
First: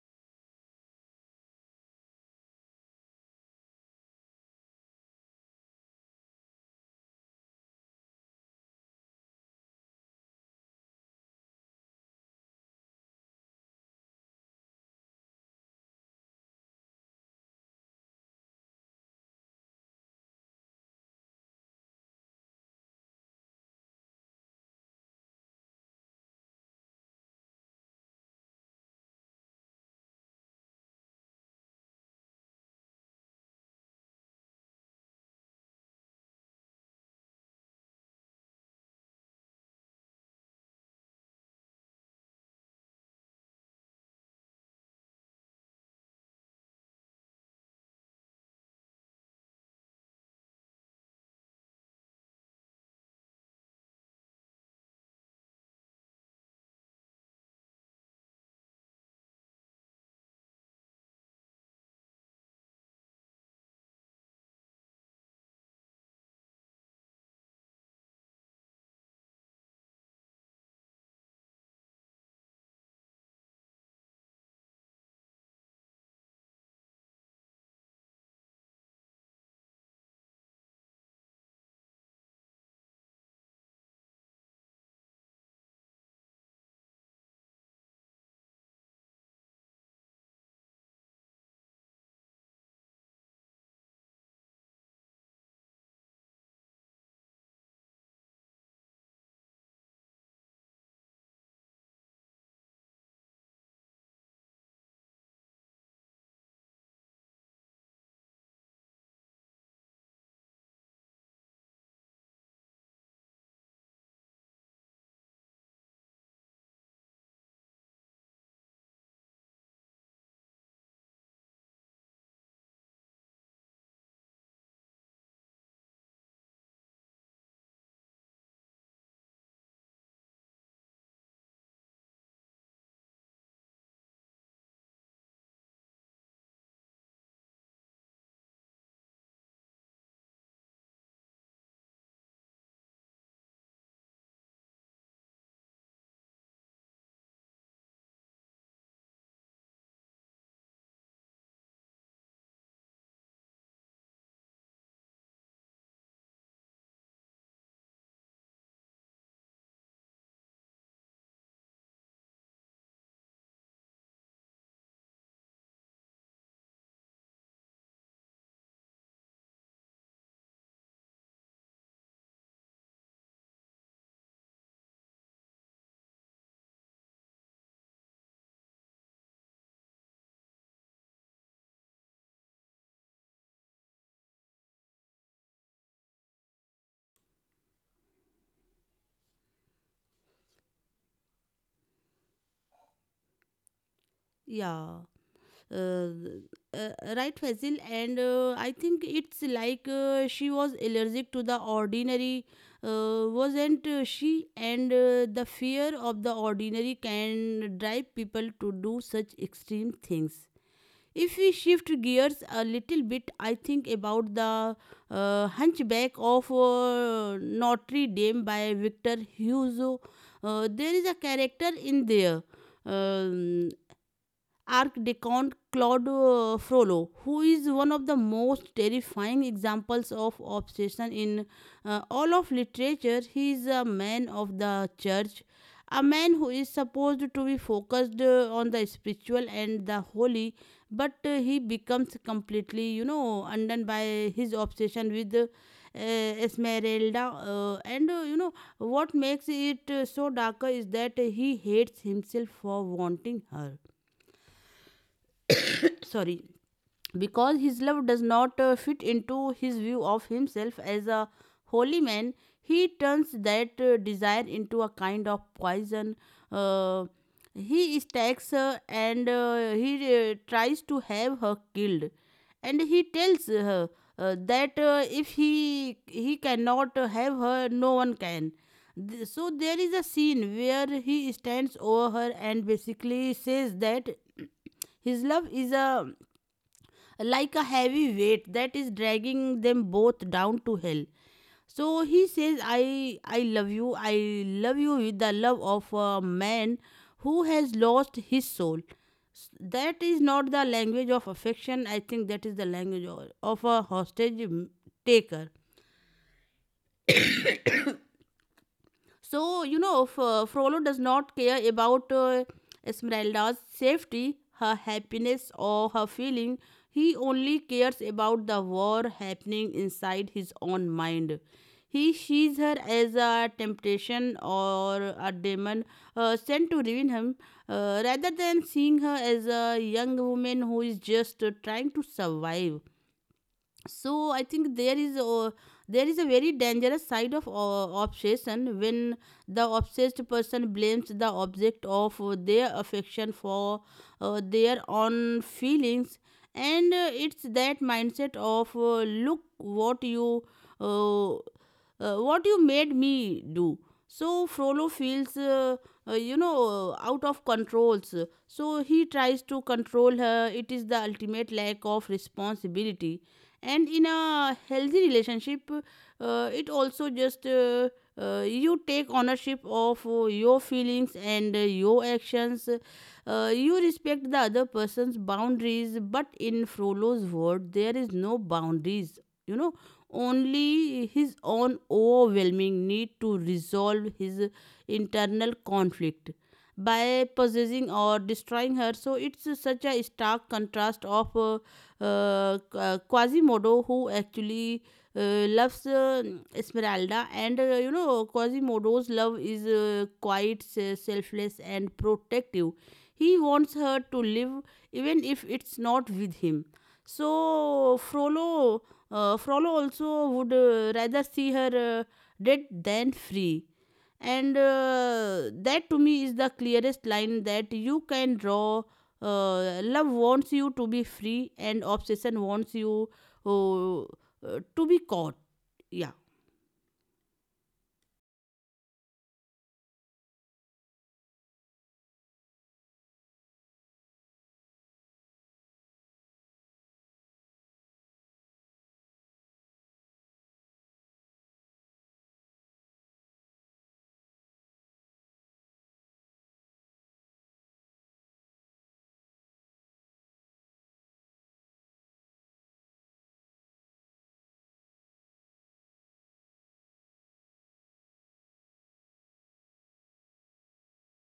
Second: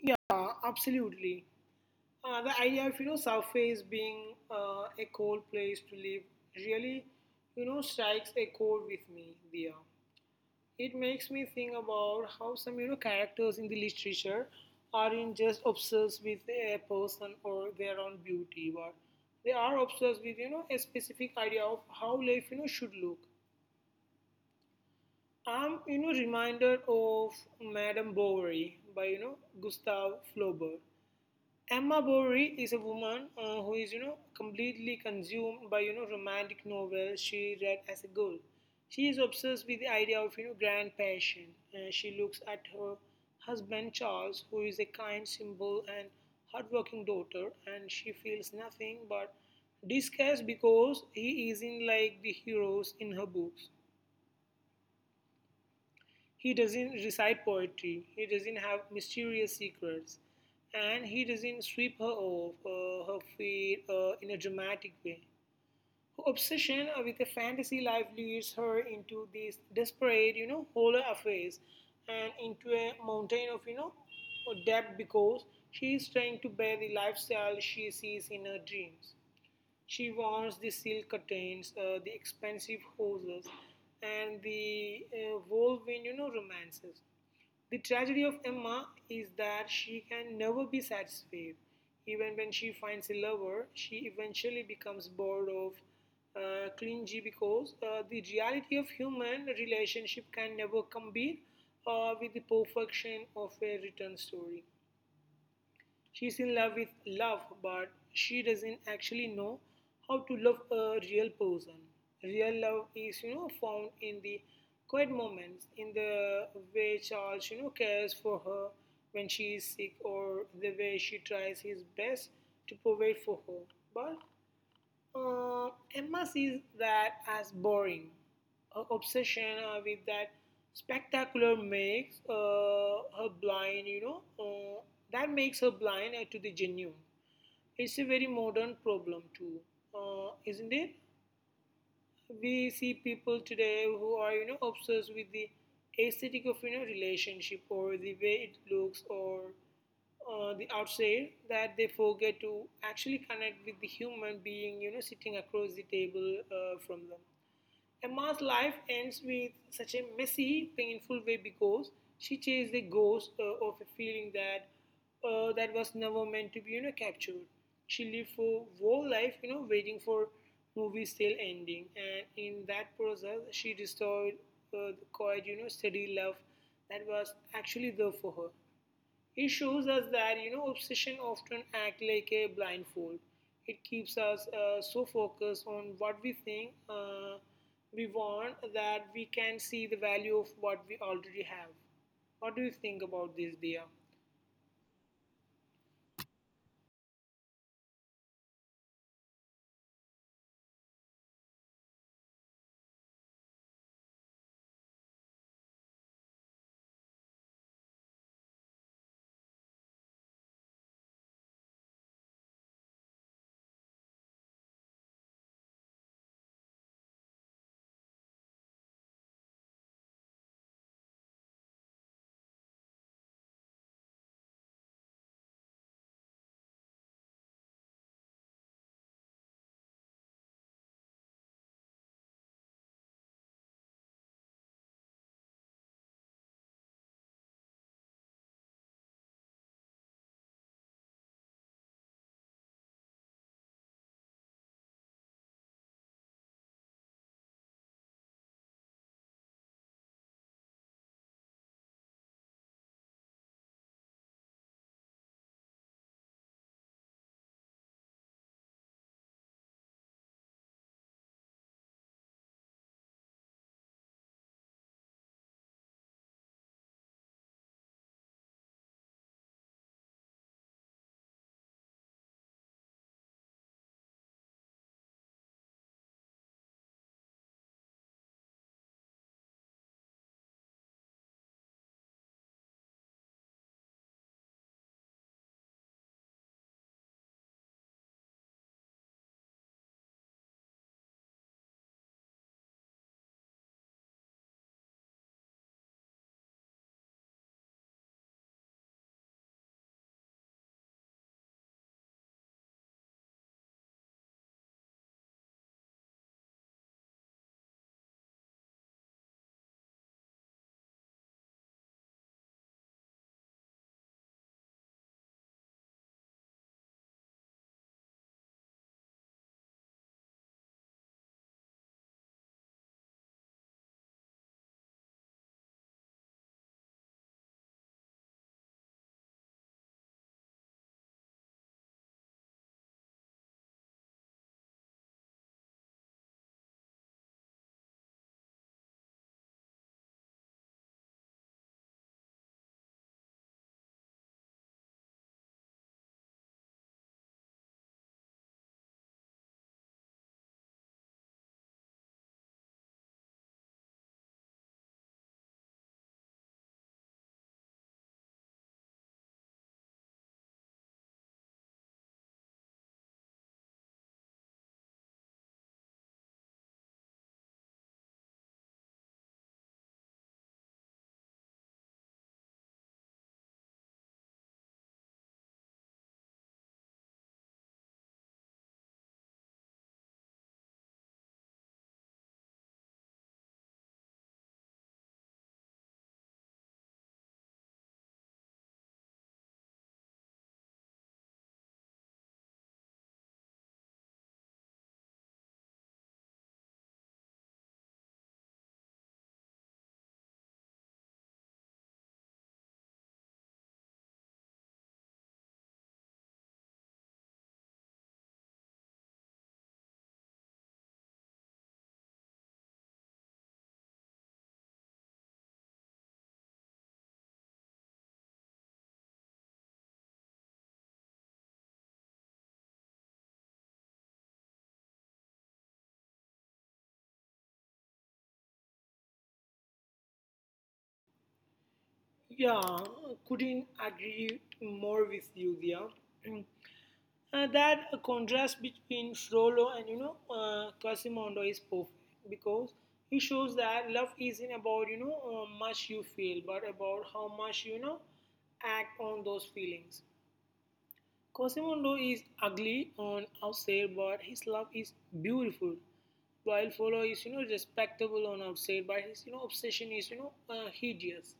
Yeah, absolutely. The idea of surface being a cold place to live really strikes a chord with me, Dia. It makes me think about how some characters in the literature aren't just obsessed with a person or their own beauty, but they are obsessed with a specific idea of how life should look. I'm reminded of Madame Bovary by Gustave Flaubert. Emma Bovary is a woman who is, you know, completely consumed by, you know, romantic novels she read as a girl. She is obsessed with the idea of, you know, grand passion. She looks at her husband Charles, who is a kind, simple, and hardworking daughter, and she feels nothing but disgust because he isn't like the heroes in her books. He doesn't recite poetry, he doesn't have mysterious secrets, and he doesn't sweep her off her feet in a dramatic way. Her obsession with a fantasy life leads her into these desperate, you know, holler affairs and into a mountain of, you know, debt because she is trying to bear the lifestyle she sees in her dreams. She wants the silk curtains, the expensive houses, and the whirlwind, you know, romances. The tragedy of Emma is that she can never be satisfied. Even when she finds a lover, she eventually becomes bored of clingy because the reality of human relationship can never compete with the perfection of a written story. She's in love with love, but she doesn't actually know how to love a real person. Real love is, you know, found in the quiet moments, in the way Charles, you know, cares for her when she is sick, or the way she tries his best to provide for her. But Emma sees that as boring. Her obsession with that spectacular makes her blind, you know, that makes her blind to the genuine. It's a very modern problem, too, isn't it? We see people today who are obsessed with the aesthetic of relationship or the way it looks, or the outside, that they forget to actually connect with the human being sitting across the table from them. Emma's life ends with such a messy, painful way because she chased the ghost of a feeling that that was never meant to be, you know, captured. She lived for whole life, you know, waiting for movie still ending, and in that process, she destroyed the quiet, you know, steady love that was actually there for her. It shows us that obsession often act like a blindfold. It keeps us so focused on what we think we want that we can see the value of what we already have. What do you think about this, Dia? yeah. uh, uh, right, Faisal, and I think it's like she was allergic to the ordinary, wasn't she, and the fear of the ordinary can drive people to do such extreme things. If we shift gears a little bit, I think about the Hunchback of Notre Dame by Victor Hugo. There is a character in there, um, Archdeacon Claude Frollo, who is one of the most terrifying examples of obsession in all of literature. He is a man of the church, a man who is supposed to be focused on the spiritual and the holy, but he becomes completely, you know, undone by his obsession with. Esmeralda, and, you know, what makes it so darker is that he hates himself for wanting her. Sorry, because his love does not fit into his view of himself as a holy man. He turns that desire into a kind of poison. uh, he attacks her and he tries to have her killed, and he tells her that if he cannot have her, no one can. So there is a scene where he stands over her and basically says that his love is a like a heavy weight that is dragging them both down to hell. So he says, I love you. I love you with the love of a man who has lost his soul." S- That is not the language of affection. I think that is the language of a hostage taker. So, you know, Frollo does not care about Esmeralda's safety, her happiness, or her feeling. He only cares about the war happening inside his own mind. He sees her as a temptation or a demon sent to ruin him, rather than seeing her as a young woman who is just trying to survive. So I think there is a very dangerous side of obsession when the obsessed person blames the object of their affection for their own feelings. And it's that mindset of, look uh, what you made me do. So Frollo feels, out of controls. So he tries to control her. It is the ultimate lack of responsibility. And in a healthy relationship, it also just you take ownership of your feelings and your actions. You respect the other person's boundaries, but in Frollo's world, there is no boundaries. You know, only his own overwhelming need to resolve his internal conflict by possessing or destroying her. So it's such a stark contrast of Quasimodo, who actually loves Esmeralda, and, you know, Quasimodo's love is quite selfless and protective. He wants her to live even if it's not with him. So Frollo, Frollo also would rather see her dead than free. And that to me is the clearest line that you can draw. Love wants you to be free, and obsession wants you uh, uh, to be caught. Yeah, Yeah, couldn't agree more with you, Dia. That contrast between Frollo and Quasimodo is perfect because he shows that love isn't about much you feel, but about how much act on those feelings. Quasimodo is ugly on outside, but his love is beautiful. While Frollo is respectable on outside, but his obsession is hideous.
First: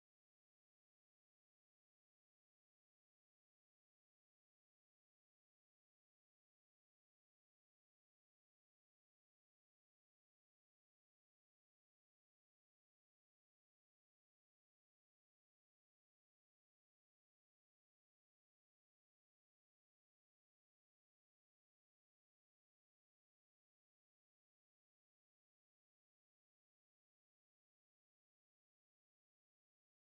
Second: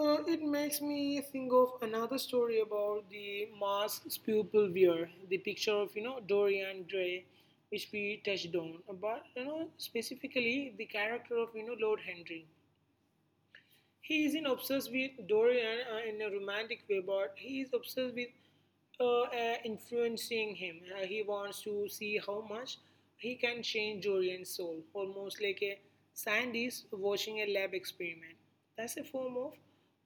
It makes me think of another story about the mask's pupil wear, the picture of Dorian Gray, which we touched on, but specifically the character of Lord Henry. He isn't obsessed with Dorian in a romantic way, but he is obsessed with influencing him. He wants to see how much he can change Dorian's soul, almost like a scientist watching a lab experiment. That's a form of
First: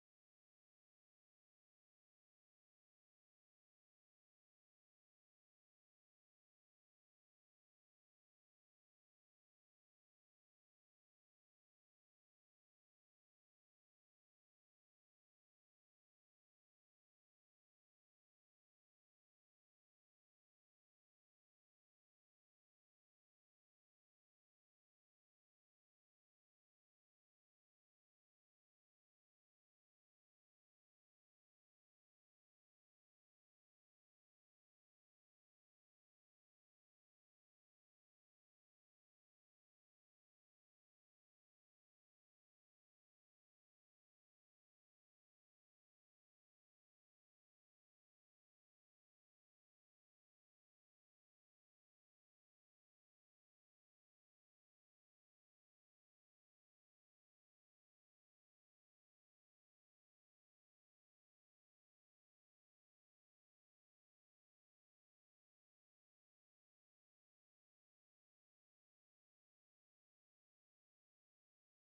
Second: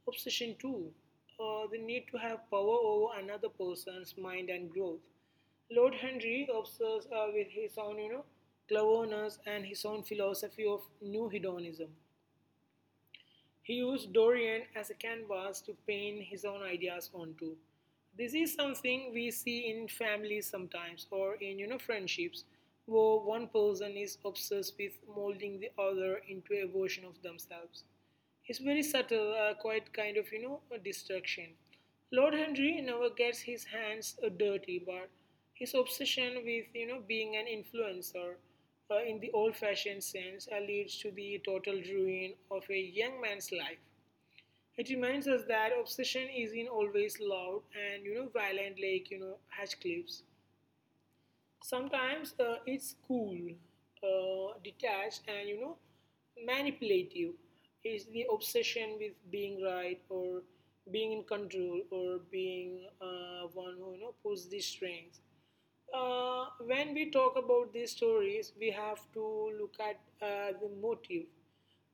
obsession, too. The need to have power over another person's mind and growth. Lord Henry obsesses with his own, you know, cleverness and his own philosophy of new hedonism. He used Dorian as a canvas to paint his own ideas onto. This is something we see in families sometimes, or in friendships, where one person is obsessed with molding the other into a version of themselves. It's very subtle, quite kind of, you know, a distraction. Lord Henry never gets his hands dirty, but his obsession with, you know, being an influencer in the old-fashioned sense leads to the total ruin of a young man's life. It reminds us that obsession isn't always loud and, you know, violent like, you know, Hatchcliffe's. Sometimes it's cool, detached, and you know, manipulative. It's the obsession with being right, or being in control, or being one who pulls the strings. When we talk about these stories, we have to look at the motive.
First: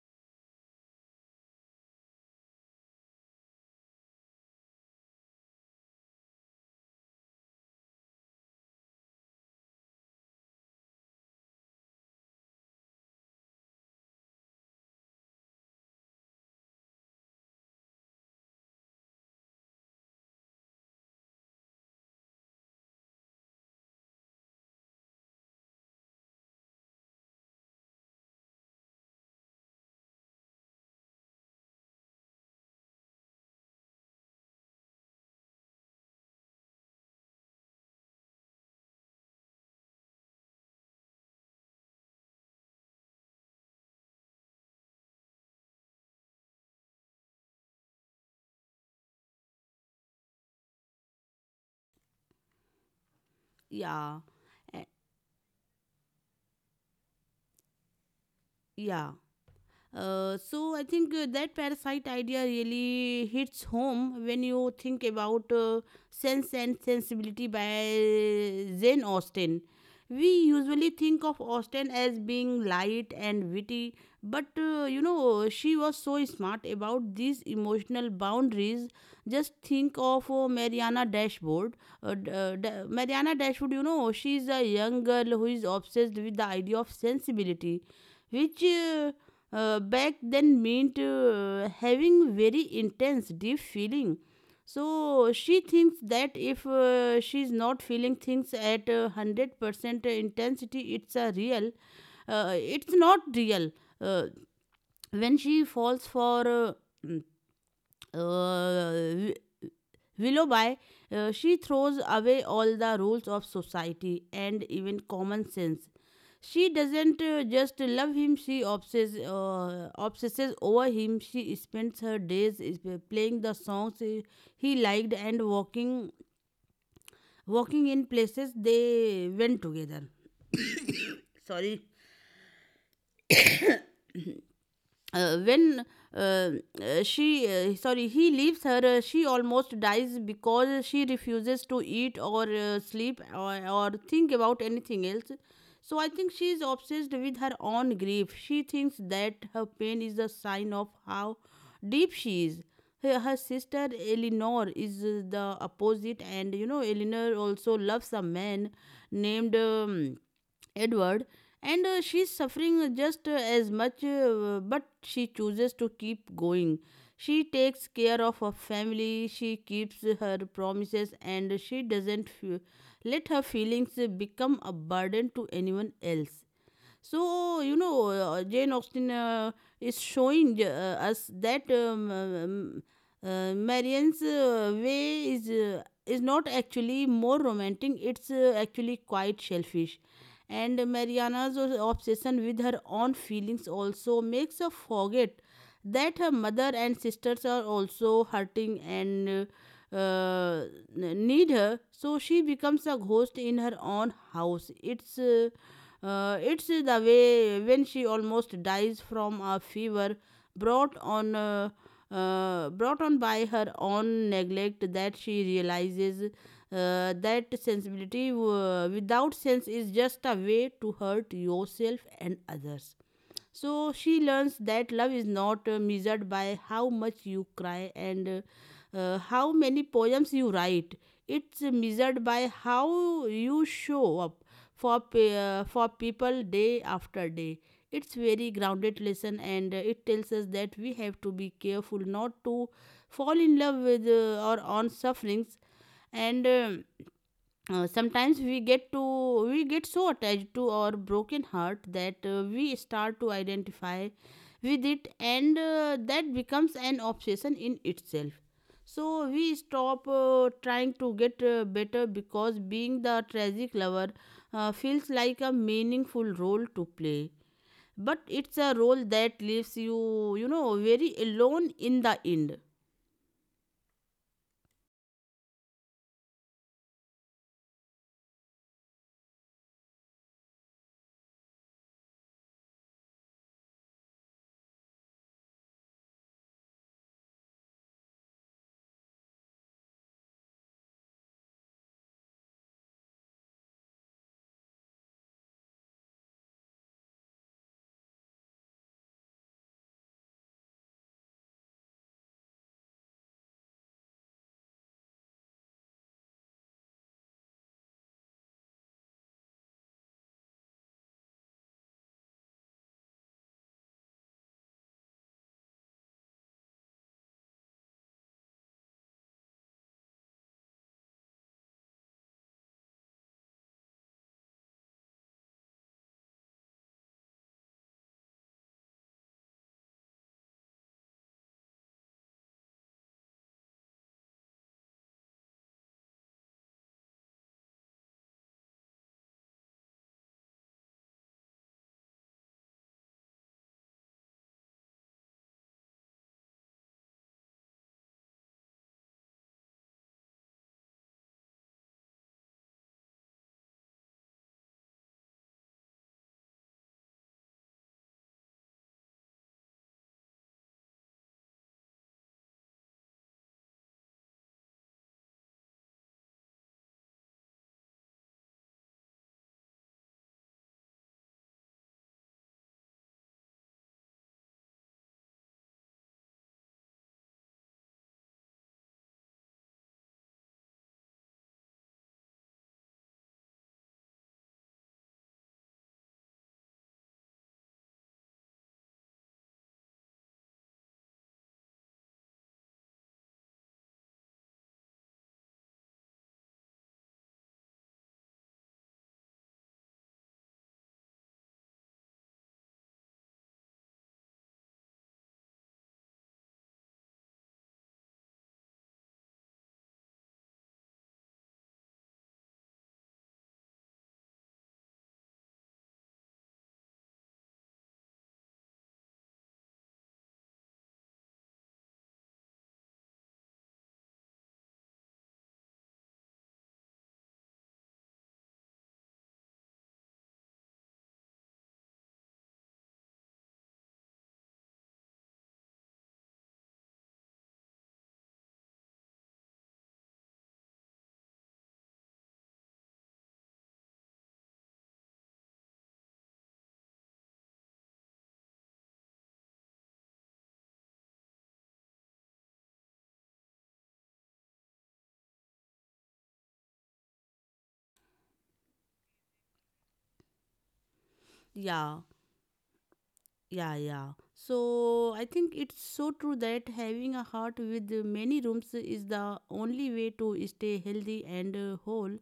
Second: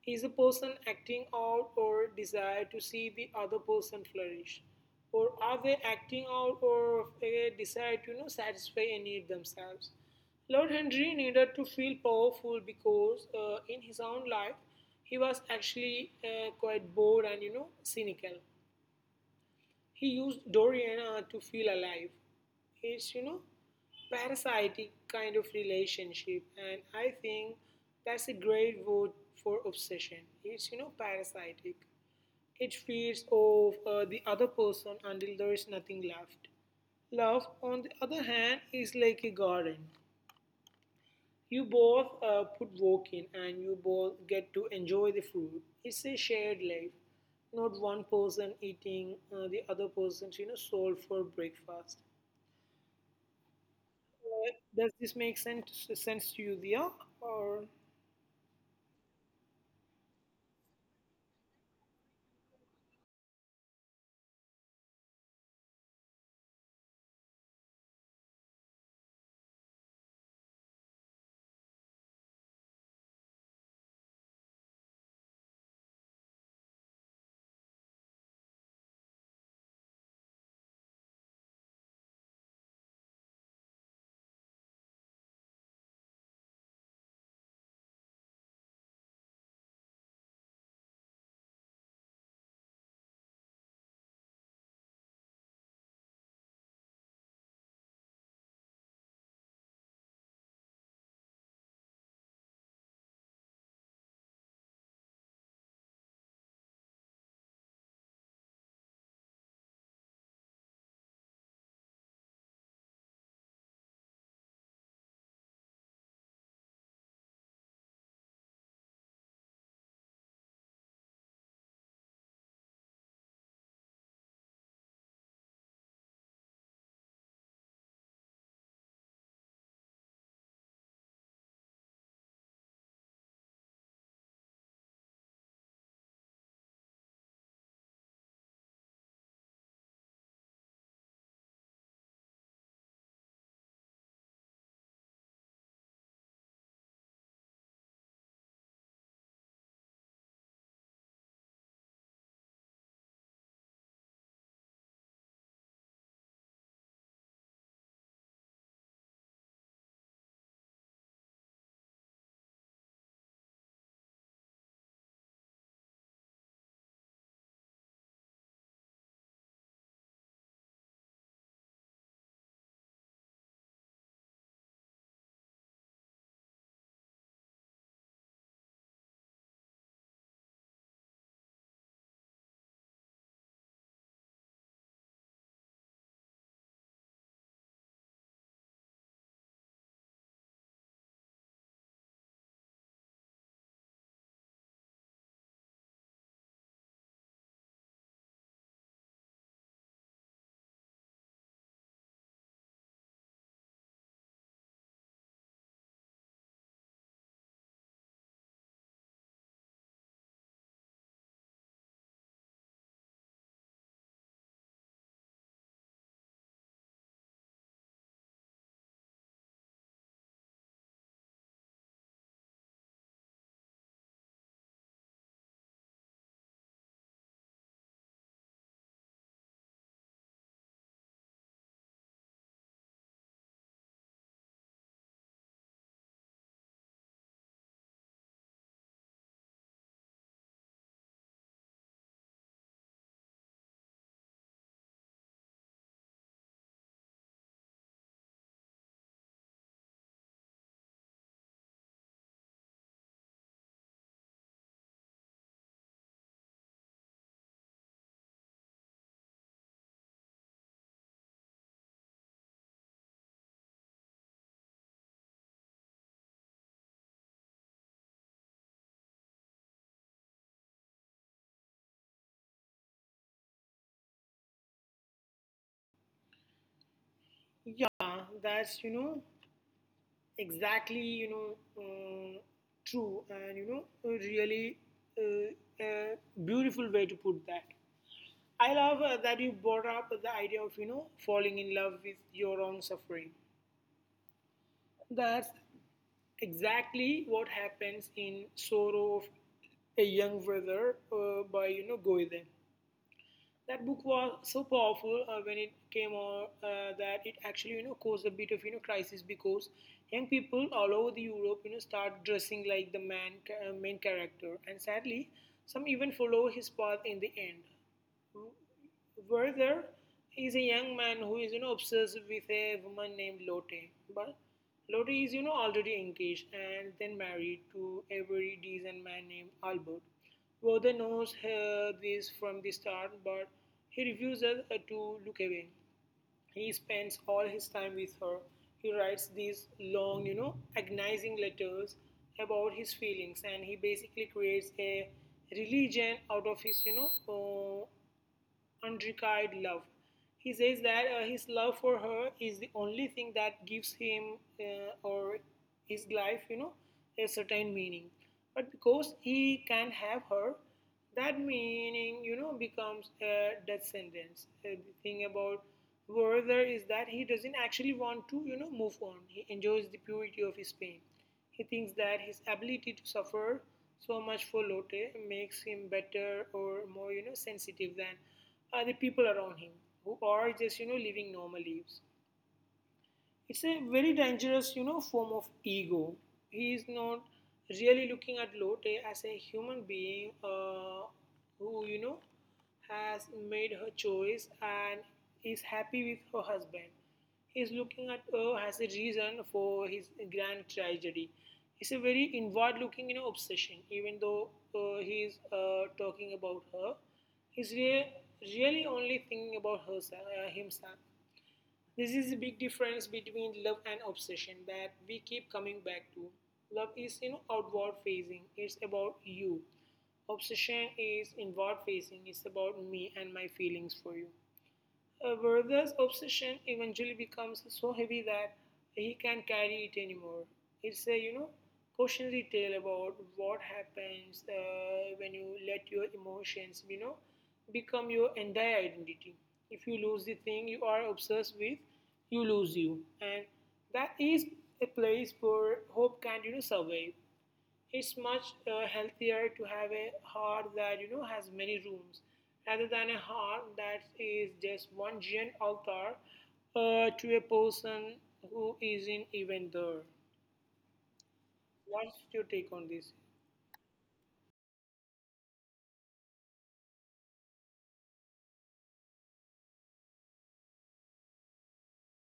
Is a person acting out or desire to see the other person flourish? Or are they acting out or a desire to, you know, satisfy a need themselves? Lord Henry needed to feel powerful because in his own life he was actually quite bored and cynical. He used Doriana to feel alive. It's, you know, parasitic kind of relationship. And I think that's a great word for obsession. It's, you know, parasitic. It feeds off the other person until there is nothing left. Love, on the other hand, is like a garden. You both put work in and you both get to enjoy the food. It's a shared life, not one person eating the other person's soul for breakfast. yeah, eh, Does this make sense to you, Dia? Or yeah. So I think that parasite idea really hits home when you think about. Sense and Sensibility by Jane Austen. We usually think of Austen as being light and witty, but, you know, she was so smart about these emotional boundaries. Just think of Mariana Dashwood. Mariana Dashwood, you know, she is a young girl who is obsessed with the idea of sensibility, which back then meant having very intense, deep feeling. So she thinks that if she's not feeling things at 100% intensity, it's a real. It's not real. Uh, when she falls for mm, uh, willow by, she throws away all the rules of society and even common sense. She doesn't just love him, she obsesses over him. She spends her days playing the songs he liked and walking in places they went together. Sorry uh, when uh, uh, she uh, sorry he leaves her, she almost dies because she refuses to eat or sleep or think about anything else. So I think she is obsessed with her own grief. She thinks that her pain is a sign of how deep she is. Her sister Eleanor is the opposite, and you know, Eleanor also loves a man named Edward, and she's suffering just as much, but she chooses to keep going. She takes care of her family, she keeps her promises, and she doesn't let her feelings become a burden to anyone else. So, you know, Jane Austen is showing us that Marianne's way is not actually more romantic. It's actually quite selfish, and Mariana's obsession with her own feelings also makes her forget that her mother and sisters are also hurting and. uh, need her, so she becomes a ghost in her own house. It's the way when she almost dies from a fever brought on uh, brought on by her own neglect that she realizes that sensibility without sense is just a way to hurt yourself and others. So she learns that love is not measured by how much you cry and how many poems you write. It's measured by how you show up for for people day after day. It's very grounded lesson, and it tells us that we have to be careful not to fall in love with or on sufferings and sometimes we get so attached to our broken heart that we start to identify with it, and that becomes an obsession in itself. So we stop trying to get better, because being the tragic lover feels like a meaningful role to play, but it's a role that leaves you you know very alone in the end. yeah, that's exactly, um, true and, a really, uh, a beautiful way to put that. I love that you brought up the idea of, falling in love with your own suffering. That's exactly what happens in Sorrow of a Young Brother, by, Goiden. That book was so powerful when it came out, that it actually, caused a bit of, crisis because young people all over the Europe, start dressing like the man main character, and sadly some even follow his path in the end. Werther is a young man who is, you know, obsessed with a woman named Lotte. But Lotte is, you know, already engaged and then married to a very decent man named Albert. Werther knows this from the start, but he refuses to look away. He spends all his time with her. He writes these long, you know, agonizing letters about his feelings, and he basically creates a religion out of his, unrequited love. He says that his love for her is the only thing that gives him or his life, a certain meaning. But because he can have her, that meaning, becomes a death sentence. The thing about Werther is that he doesn't actually want to, move on. He enjoys the purity of his pain. He thinks that his ability to suffer so much for Lotte makes him better or more, sensitive than the people around him who are just, living normal lives. It's a very dangerous, form of ego. He is not really looking at Lotte as a human being who, has made her choice and is happy with her husband. He is looking at her as a reason for his grand tragedy. It's a very inward-looking, obsession. Even though he is talking about her, he's re- really only thinking about herself, himself. This is the big difference between love and obsession that we keep coming back to. Love is, outward facing; it's about you. Obsession is inward facing; it's about me and my feelings for you. Werther's obsession eventually becomes so heavy that he can't carry it anymore. It's a, cautionary tale about what happens when you let your emotions, become your entire identity. If you lose the thing you are obsessed with, you lose you, and that is a place where hope can't, survive. It's much healthier to have a heart that, has many rooms rather than a heart that is just one giant altar to a person who isn't even there. Yeah. What's your take on this? Yeah, yeah. So I think it's so true that having a heart with many rooms is the only way to stay healthy and whole.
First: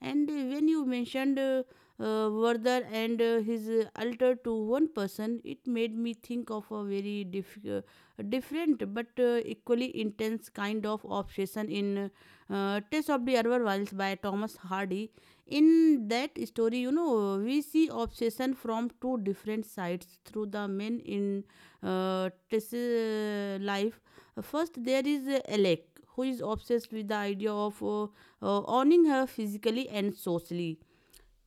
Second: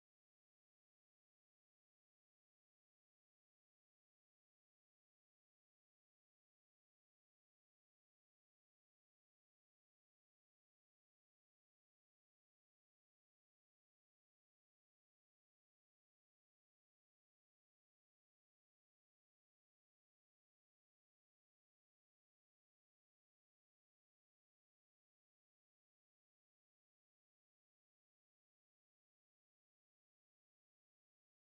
And when you mentioned Vardar and his altar to one person, it made me think of a very different but equally intense kind of obsession in Tales of the Urban Wilds by Thomas Hardy. In that story, you know, we see obsession from two different sides through the men in Tess's life. First, there is Alec, who is obsessed with the idea of owning her physically and socially.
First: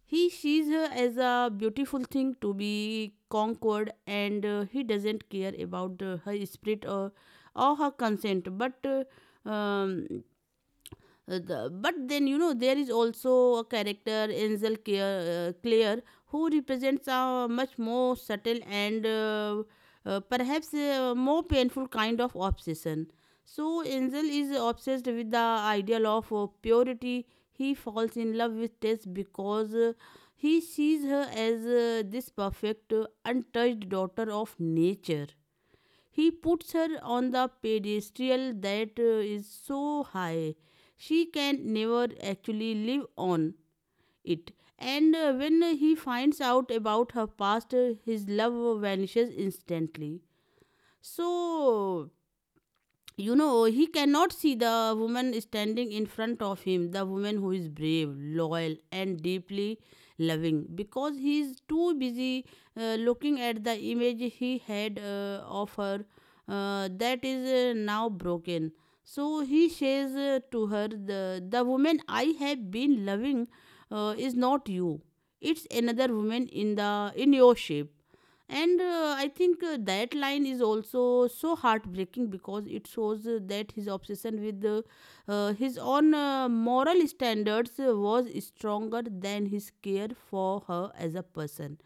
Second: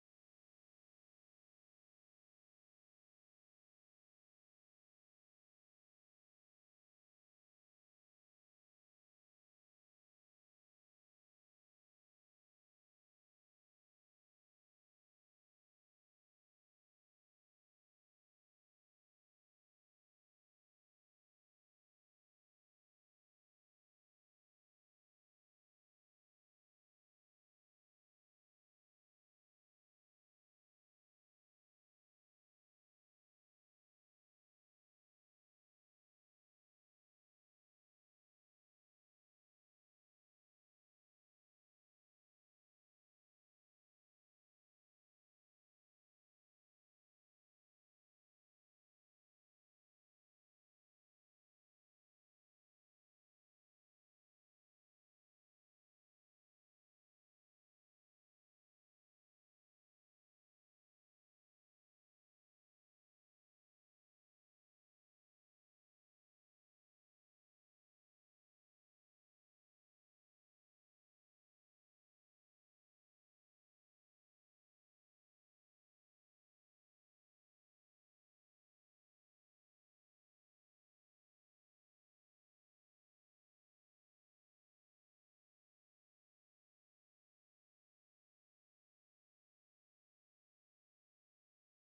He sees her as a beautiful thing to be conquered, and he doesn't care about her spirit or her consent, but um, but then, you know, there is also a character Ansel Clare, who represents a much more subtle and perhaps a more painful kind of obsession. So Ansel is obsessed with the ideal of purity. He falls in love with Tess because he sees her as this perfect, untouched daughter of nature. He puts her on the pedestal that is so high she can never actually live on it. And when he finds out about her past, his love vanishes instantly. So you know, he cannot see the woman standing in front of him, the woman who is brave, loyal, and deeply loving, because he is too busy looking at the image he had of her that is now broken. So he says to her, the woman I have been loving is not you, it's another woman in the in your shape. And I think that line is also so heartbreaking, because it shows that his obsession with his own moral standards was stronger than his care for her as a person.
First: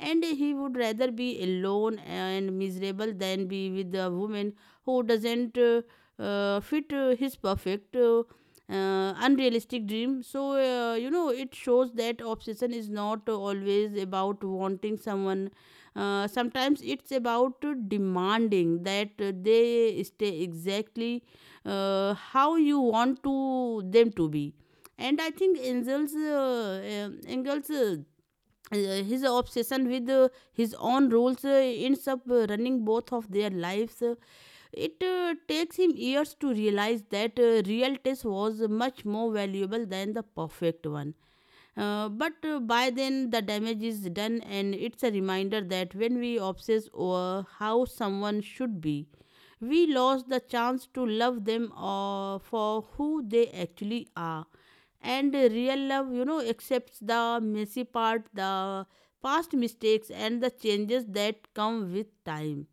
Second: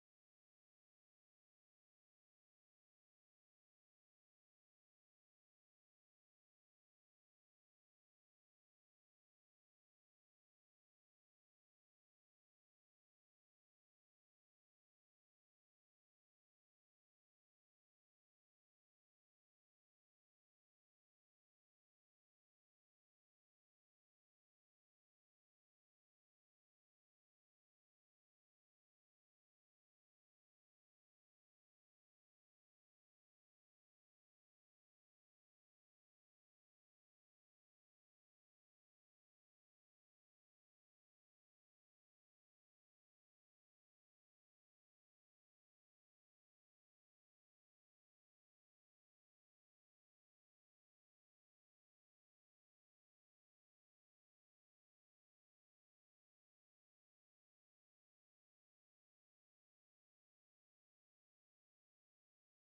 And he would rather be alone and miserable than be with a woman who doesn't fit his perfect, unrealistic dream. So, you know, it shows that obsession is not always about wanting someone. Sometimes it's about demanding that they stay exactly how you want to them to be. And I think Angel's Engel's his obsession with his own rules ends up running both of their lives. It takes him years to realize that real test was much more valuable than the perfect one. But by then, the damage is done, and it's a reminder that when we obsess over how someone should be, we lost the chance to love them for who they actually are. And real love, you know, accepts the messy part, the past mistakes, and the changes that come with time.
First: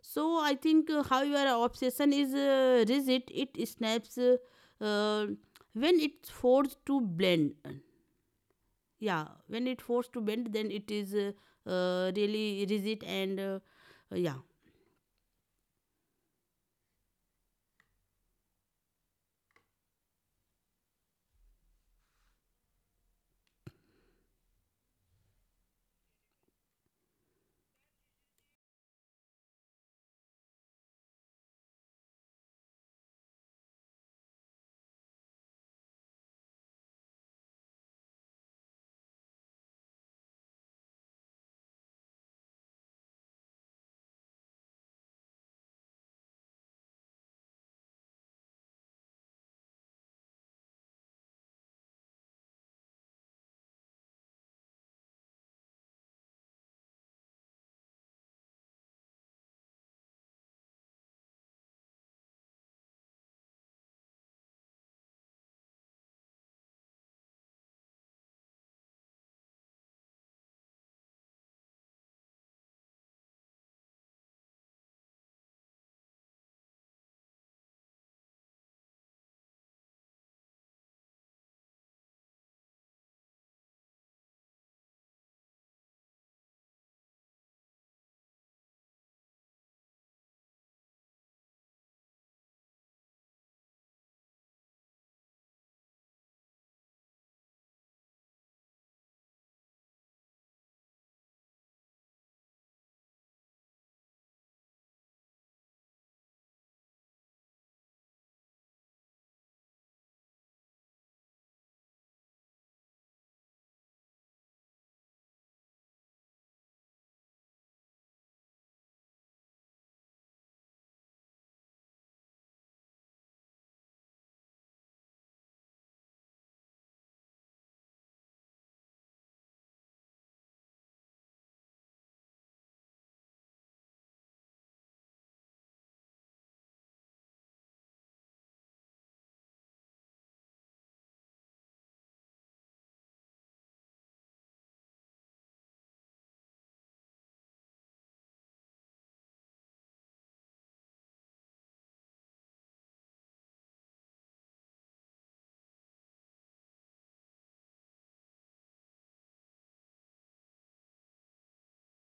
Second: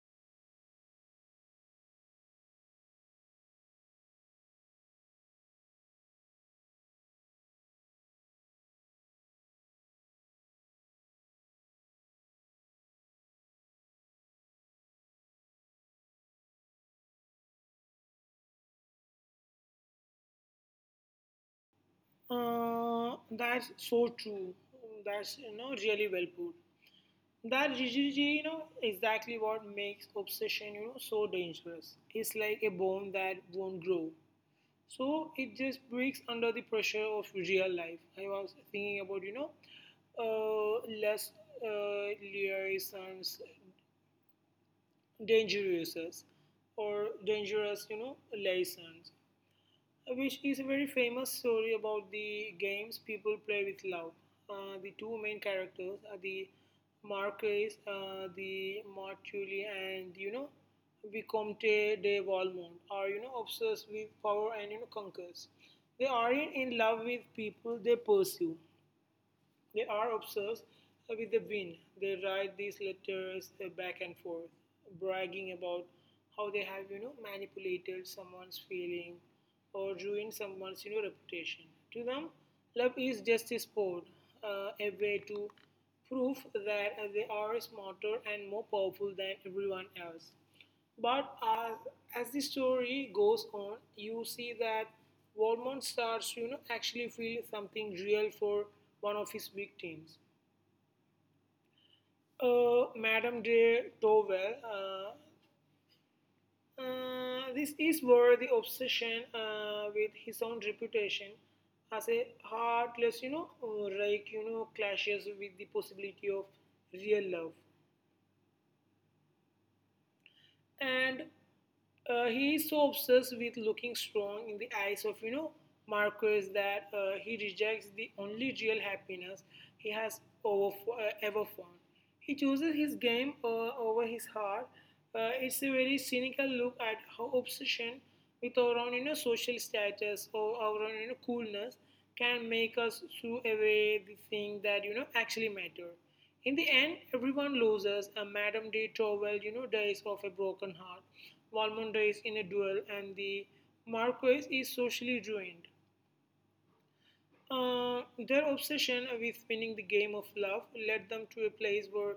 So I think, however, obsession is rigid, it snaps. Uh, when it's forced to blend, yeah, when it forced to bend, then it is really rigid and yeah. That's so true. That's, really well put. That rigidity, you know, exactly what makes obsession, you know, so dangerous. It's like a bone that won't grow. So it just breaks under the pressure of real life. I was thinking about, less, liaisons, dangerous, or dangerous, liaisons, which is a very famous story about the games people play with love. The two main characters are the Marquis, the Martuli, and, Vicomte de Valmont, are, obsessed with power and, conquers. They aren't in love with people they pursue. They are obsessed with the win. They write these letters back and forth, bragging about how they have, you know, manipulated someone's feeling or ruined someone's, you know, reputation. To them, love is just a sport, a way to prove that they are smarter and more powerful than everyone else. But as the story goes on, you see that Walmond starts to, actually feel something real for one of his victims. Madame de Towell, this is where the obsession with his own reputation as a heartless, rake, clashes with the possibility of real love. And he is so obsessed with looking strong in the eyes of, Marcus, that he rejects the only real happiness he has ever found. He chooses his game over his heart. It's a very cynical look at how obsession with our own, social status, or our own, coolness, can make us shoo away the thing that, actually matter. In the end, everyone loses. A Madame de Tourvel, you know, dies of a broken heart. Valmont dies in a duel, and the Marquis is socially ruined. Uh, their obsession with winning the game of love led them to a place where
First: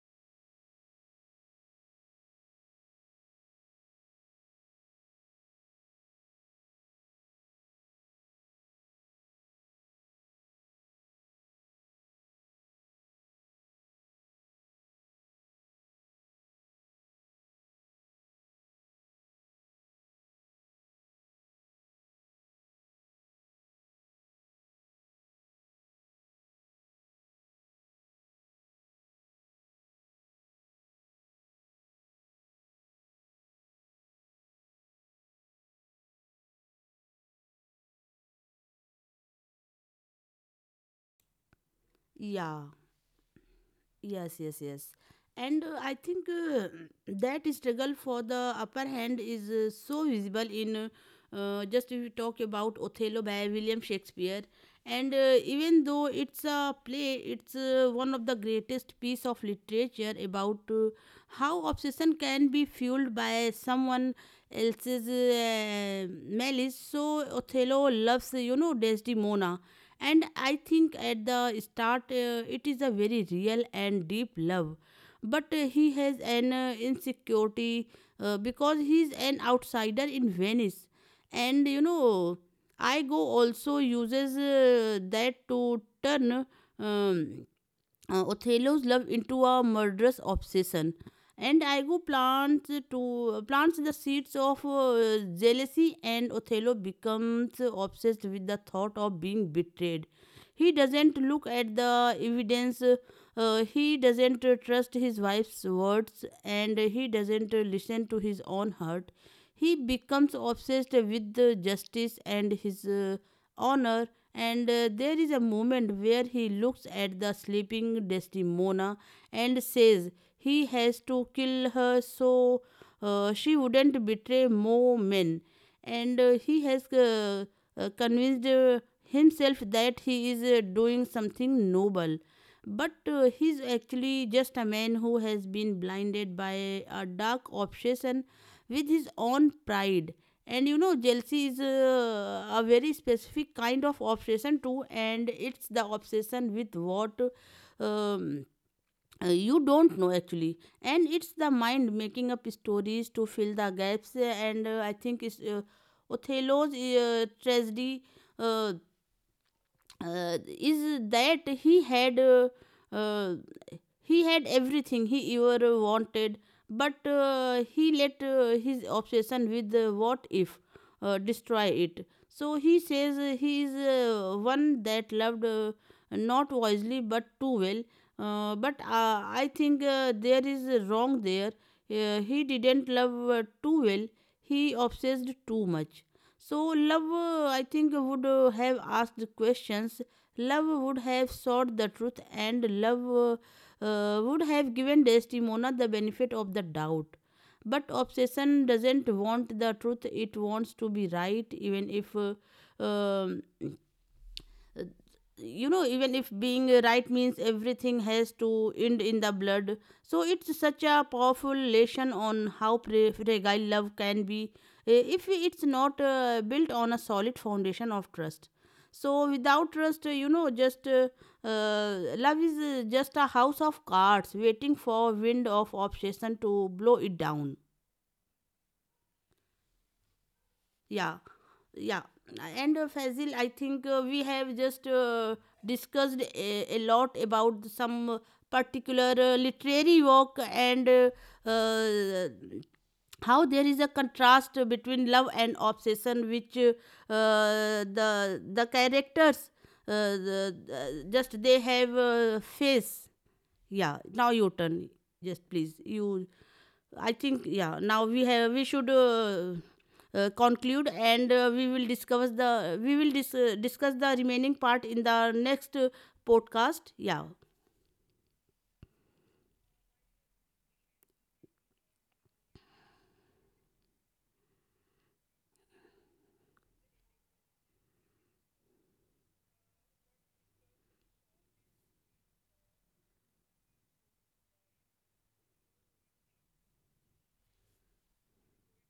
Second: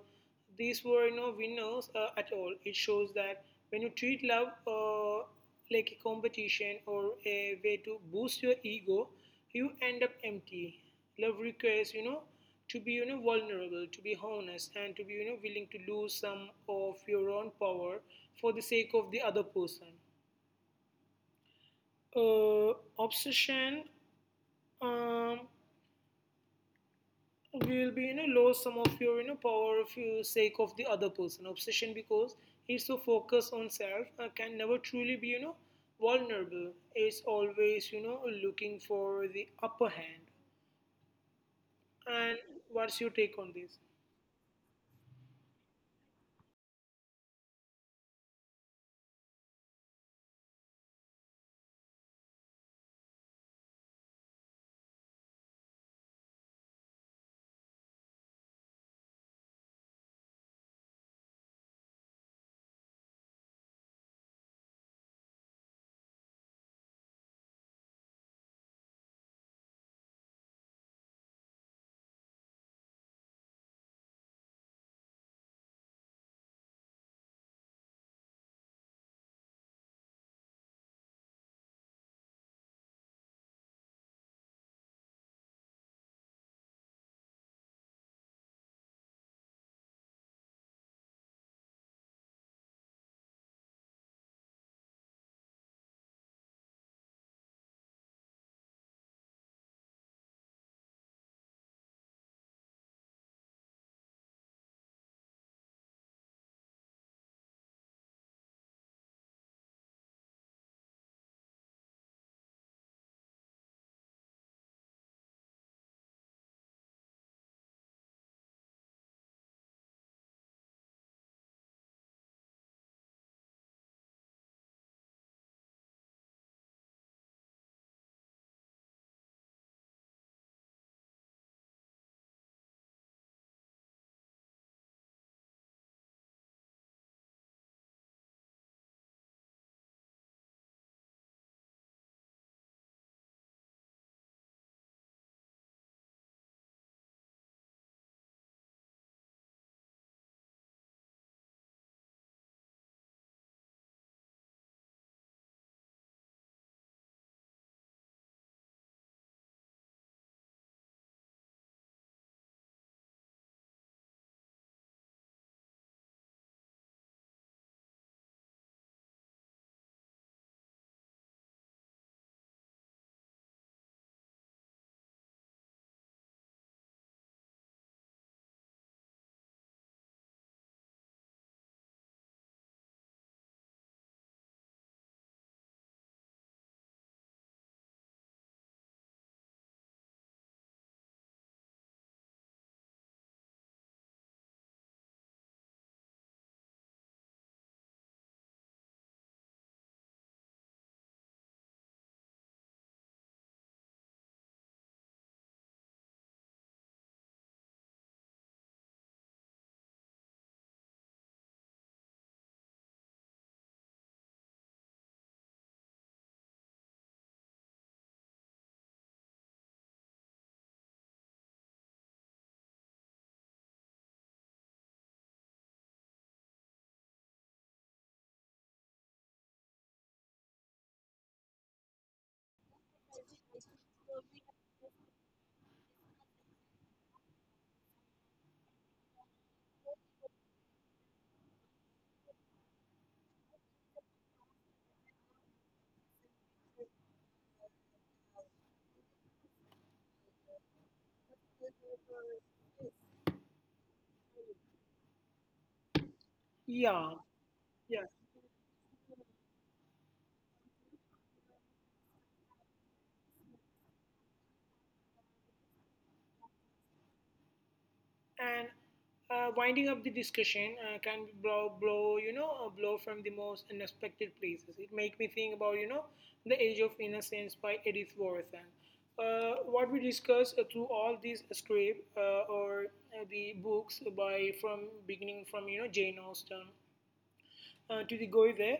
these were no winners at all. It shows that when you treat love like a competition or a way to boost your ego, you end up empty. Love requires, to be, vulnerable, to be honest, and to be, willing to lose some of your own power for the sake of the other person. Uh, Obsession, um, will be, lose some of your, power of your sake of the other person, obsession, because he's so focused on self can never truly be, vulnerable, is always, looking for the upper hand. And Yeah. what's your take on this? Yes, yes, yes. And I think that struggle for the upper hand is so visible in just if you talk about Othello by William Shakespeare. And even though it's a play, it's one of the greatest piece of literature about how obsession can be fueled by someone else's malice. So Othello loves, you know, Desdemona, and I think at the start, it is a very real and deep love, but he has an insecurity because he's an outsider in Venice. And you know, Igo also uses that to turn um, Othello's love into a murderous obsession, and Igo plants the seeds of jealousy, and Othello becomes obsessed with the thought of being betrayed. He doesn't look at the evidence, he doesn't trust his wife's words, and he doesn't listen to his own heart. He becomes obsessed with justice and his honor. And there is a moment where he looks at the sleeping Desdemona and says he has to kill her so she wouldn't betray more men. And he has convinced himself that he is doing something noble. But he's actually just a man who has been blinded by a dark obsession with his own pride. And you know, jealousy is a very specific kind of obsession, too, and it's the obsession with what. Um, you don't know actually, and it's the mind making up stories to fill the gaps, and I think it's Othello's tragedy uh, uh, is that uh, he had everything he ever wanted, but he let his obsession with what if destroy it. So he says he is one that loved not wisely but too well. But I think there is a wrong there. He didn't love too well. He obsessed too much. So love, I think, would have asked questions. Love would have sought the truth, and love would have given Desdemona the benefit of the doubt. But obsession doesn't want the truth, it wants to be right, even if, um, uh, you know, even if being right means everything has to end in the blood. So it's such a powerful lesson on how fragile love can be if it's not built on a solid foundation of trust. So without trust, you know, just love is just a house of cards waiting for wind of obsession to blow it down. Yeah, yeah. And Fazil, I think we have just discussed a lot about some particular literary work, and uh, how there is a contrast between love and obsession, which the characters the- just they have face. Yeah. Now your turn. Just please, you. I Yeah, think yeah. Now yeah. We should conclude, and we will discuss the discuss the remaining part in the next podcast. Yeah, And winding up the discussion, can blow, a blow from the most unexpected places. It make me think about, the age of innocence by Edith Wharton. What we discuss through all these script, or the books by, from beginning from, Jane Austen, to the guy there,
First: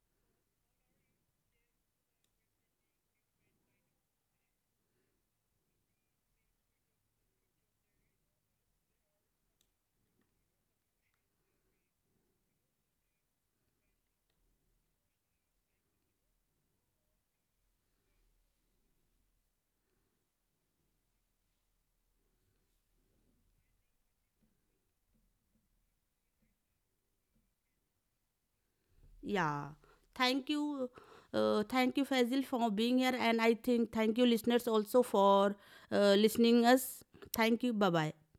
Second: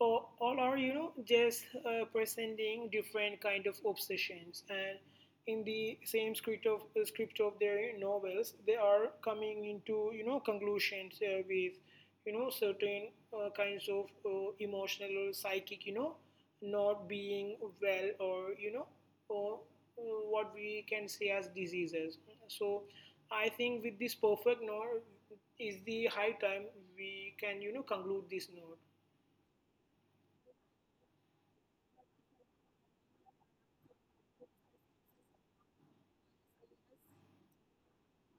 or, all are, just, presenting different kind of obsessions, and in the same script of their novels, they are coming into, conclusions with, certain, kinds of, emotional or psychic, not being well, or, or uh, what we can see as diseases. So I think with this perfect no- is the high time we can, conclude this note. yeah. Thank you, thank you Fazil for being here, and I think thank you listeners also for listening us. Thank you. Bye bye.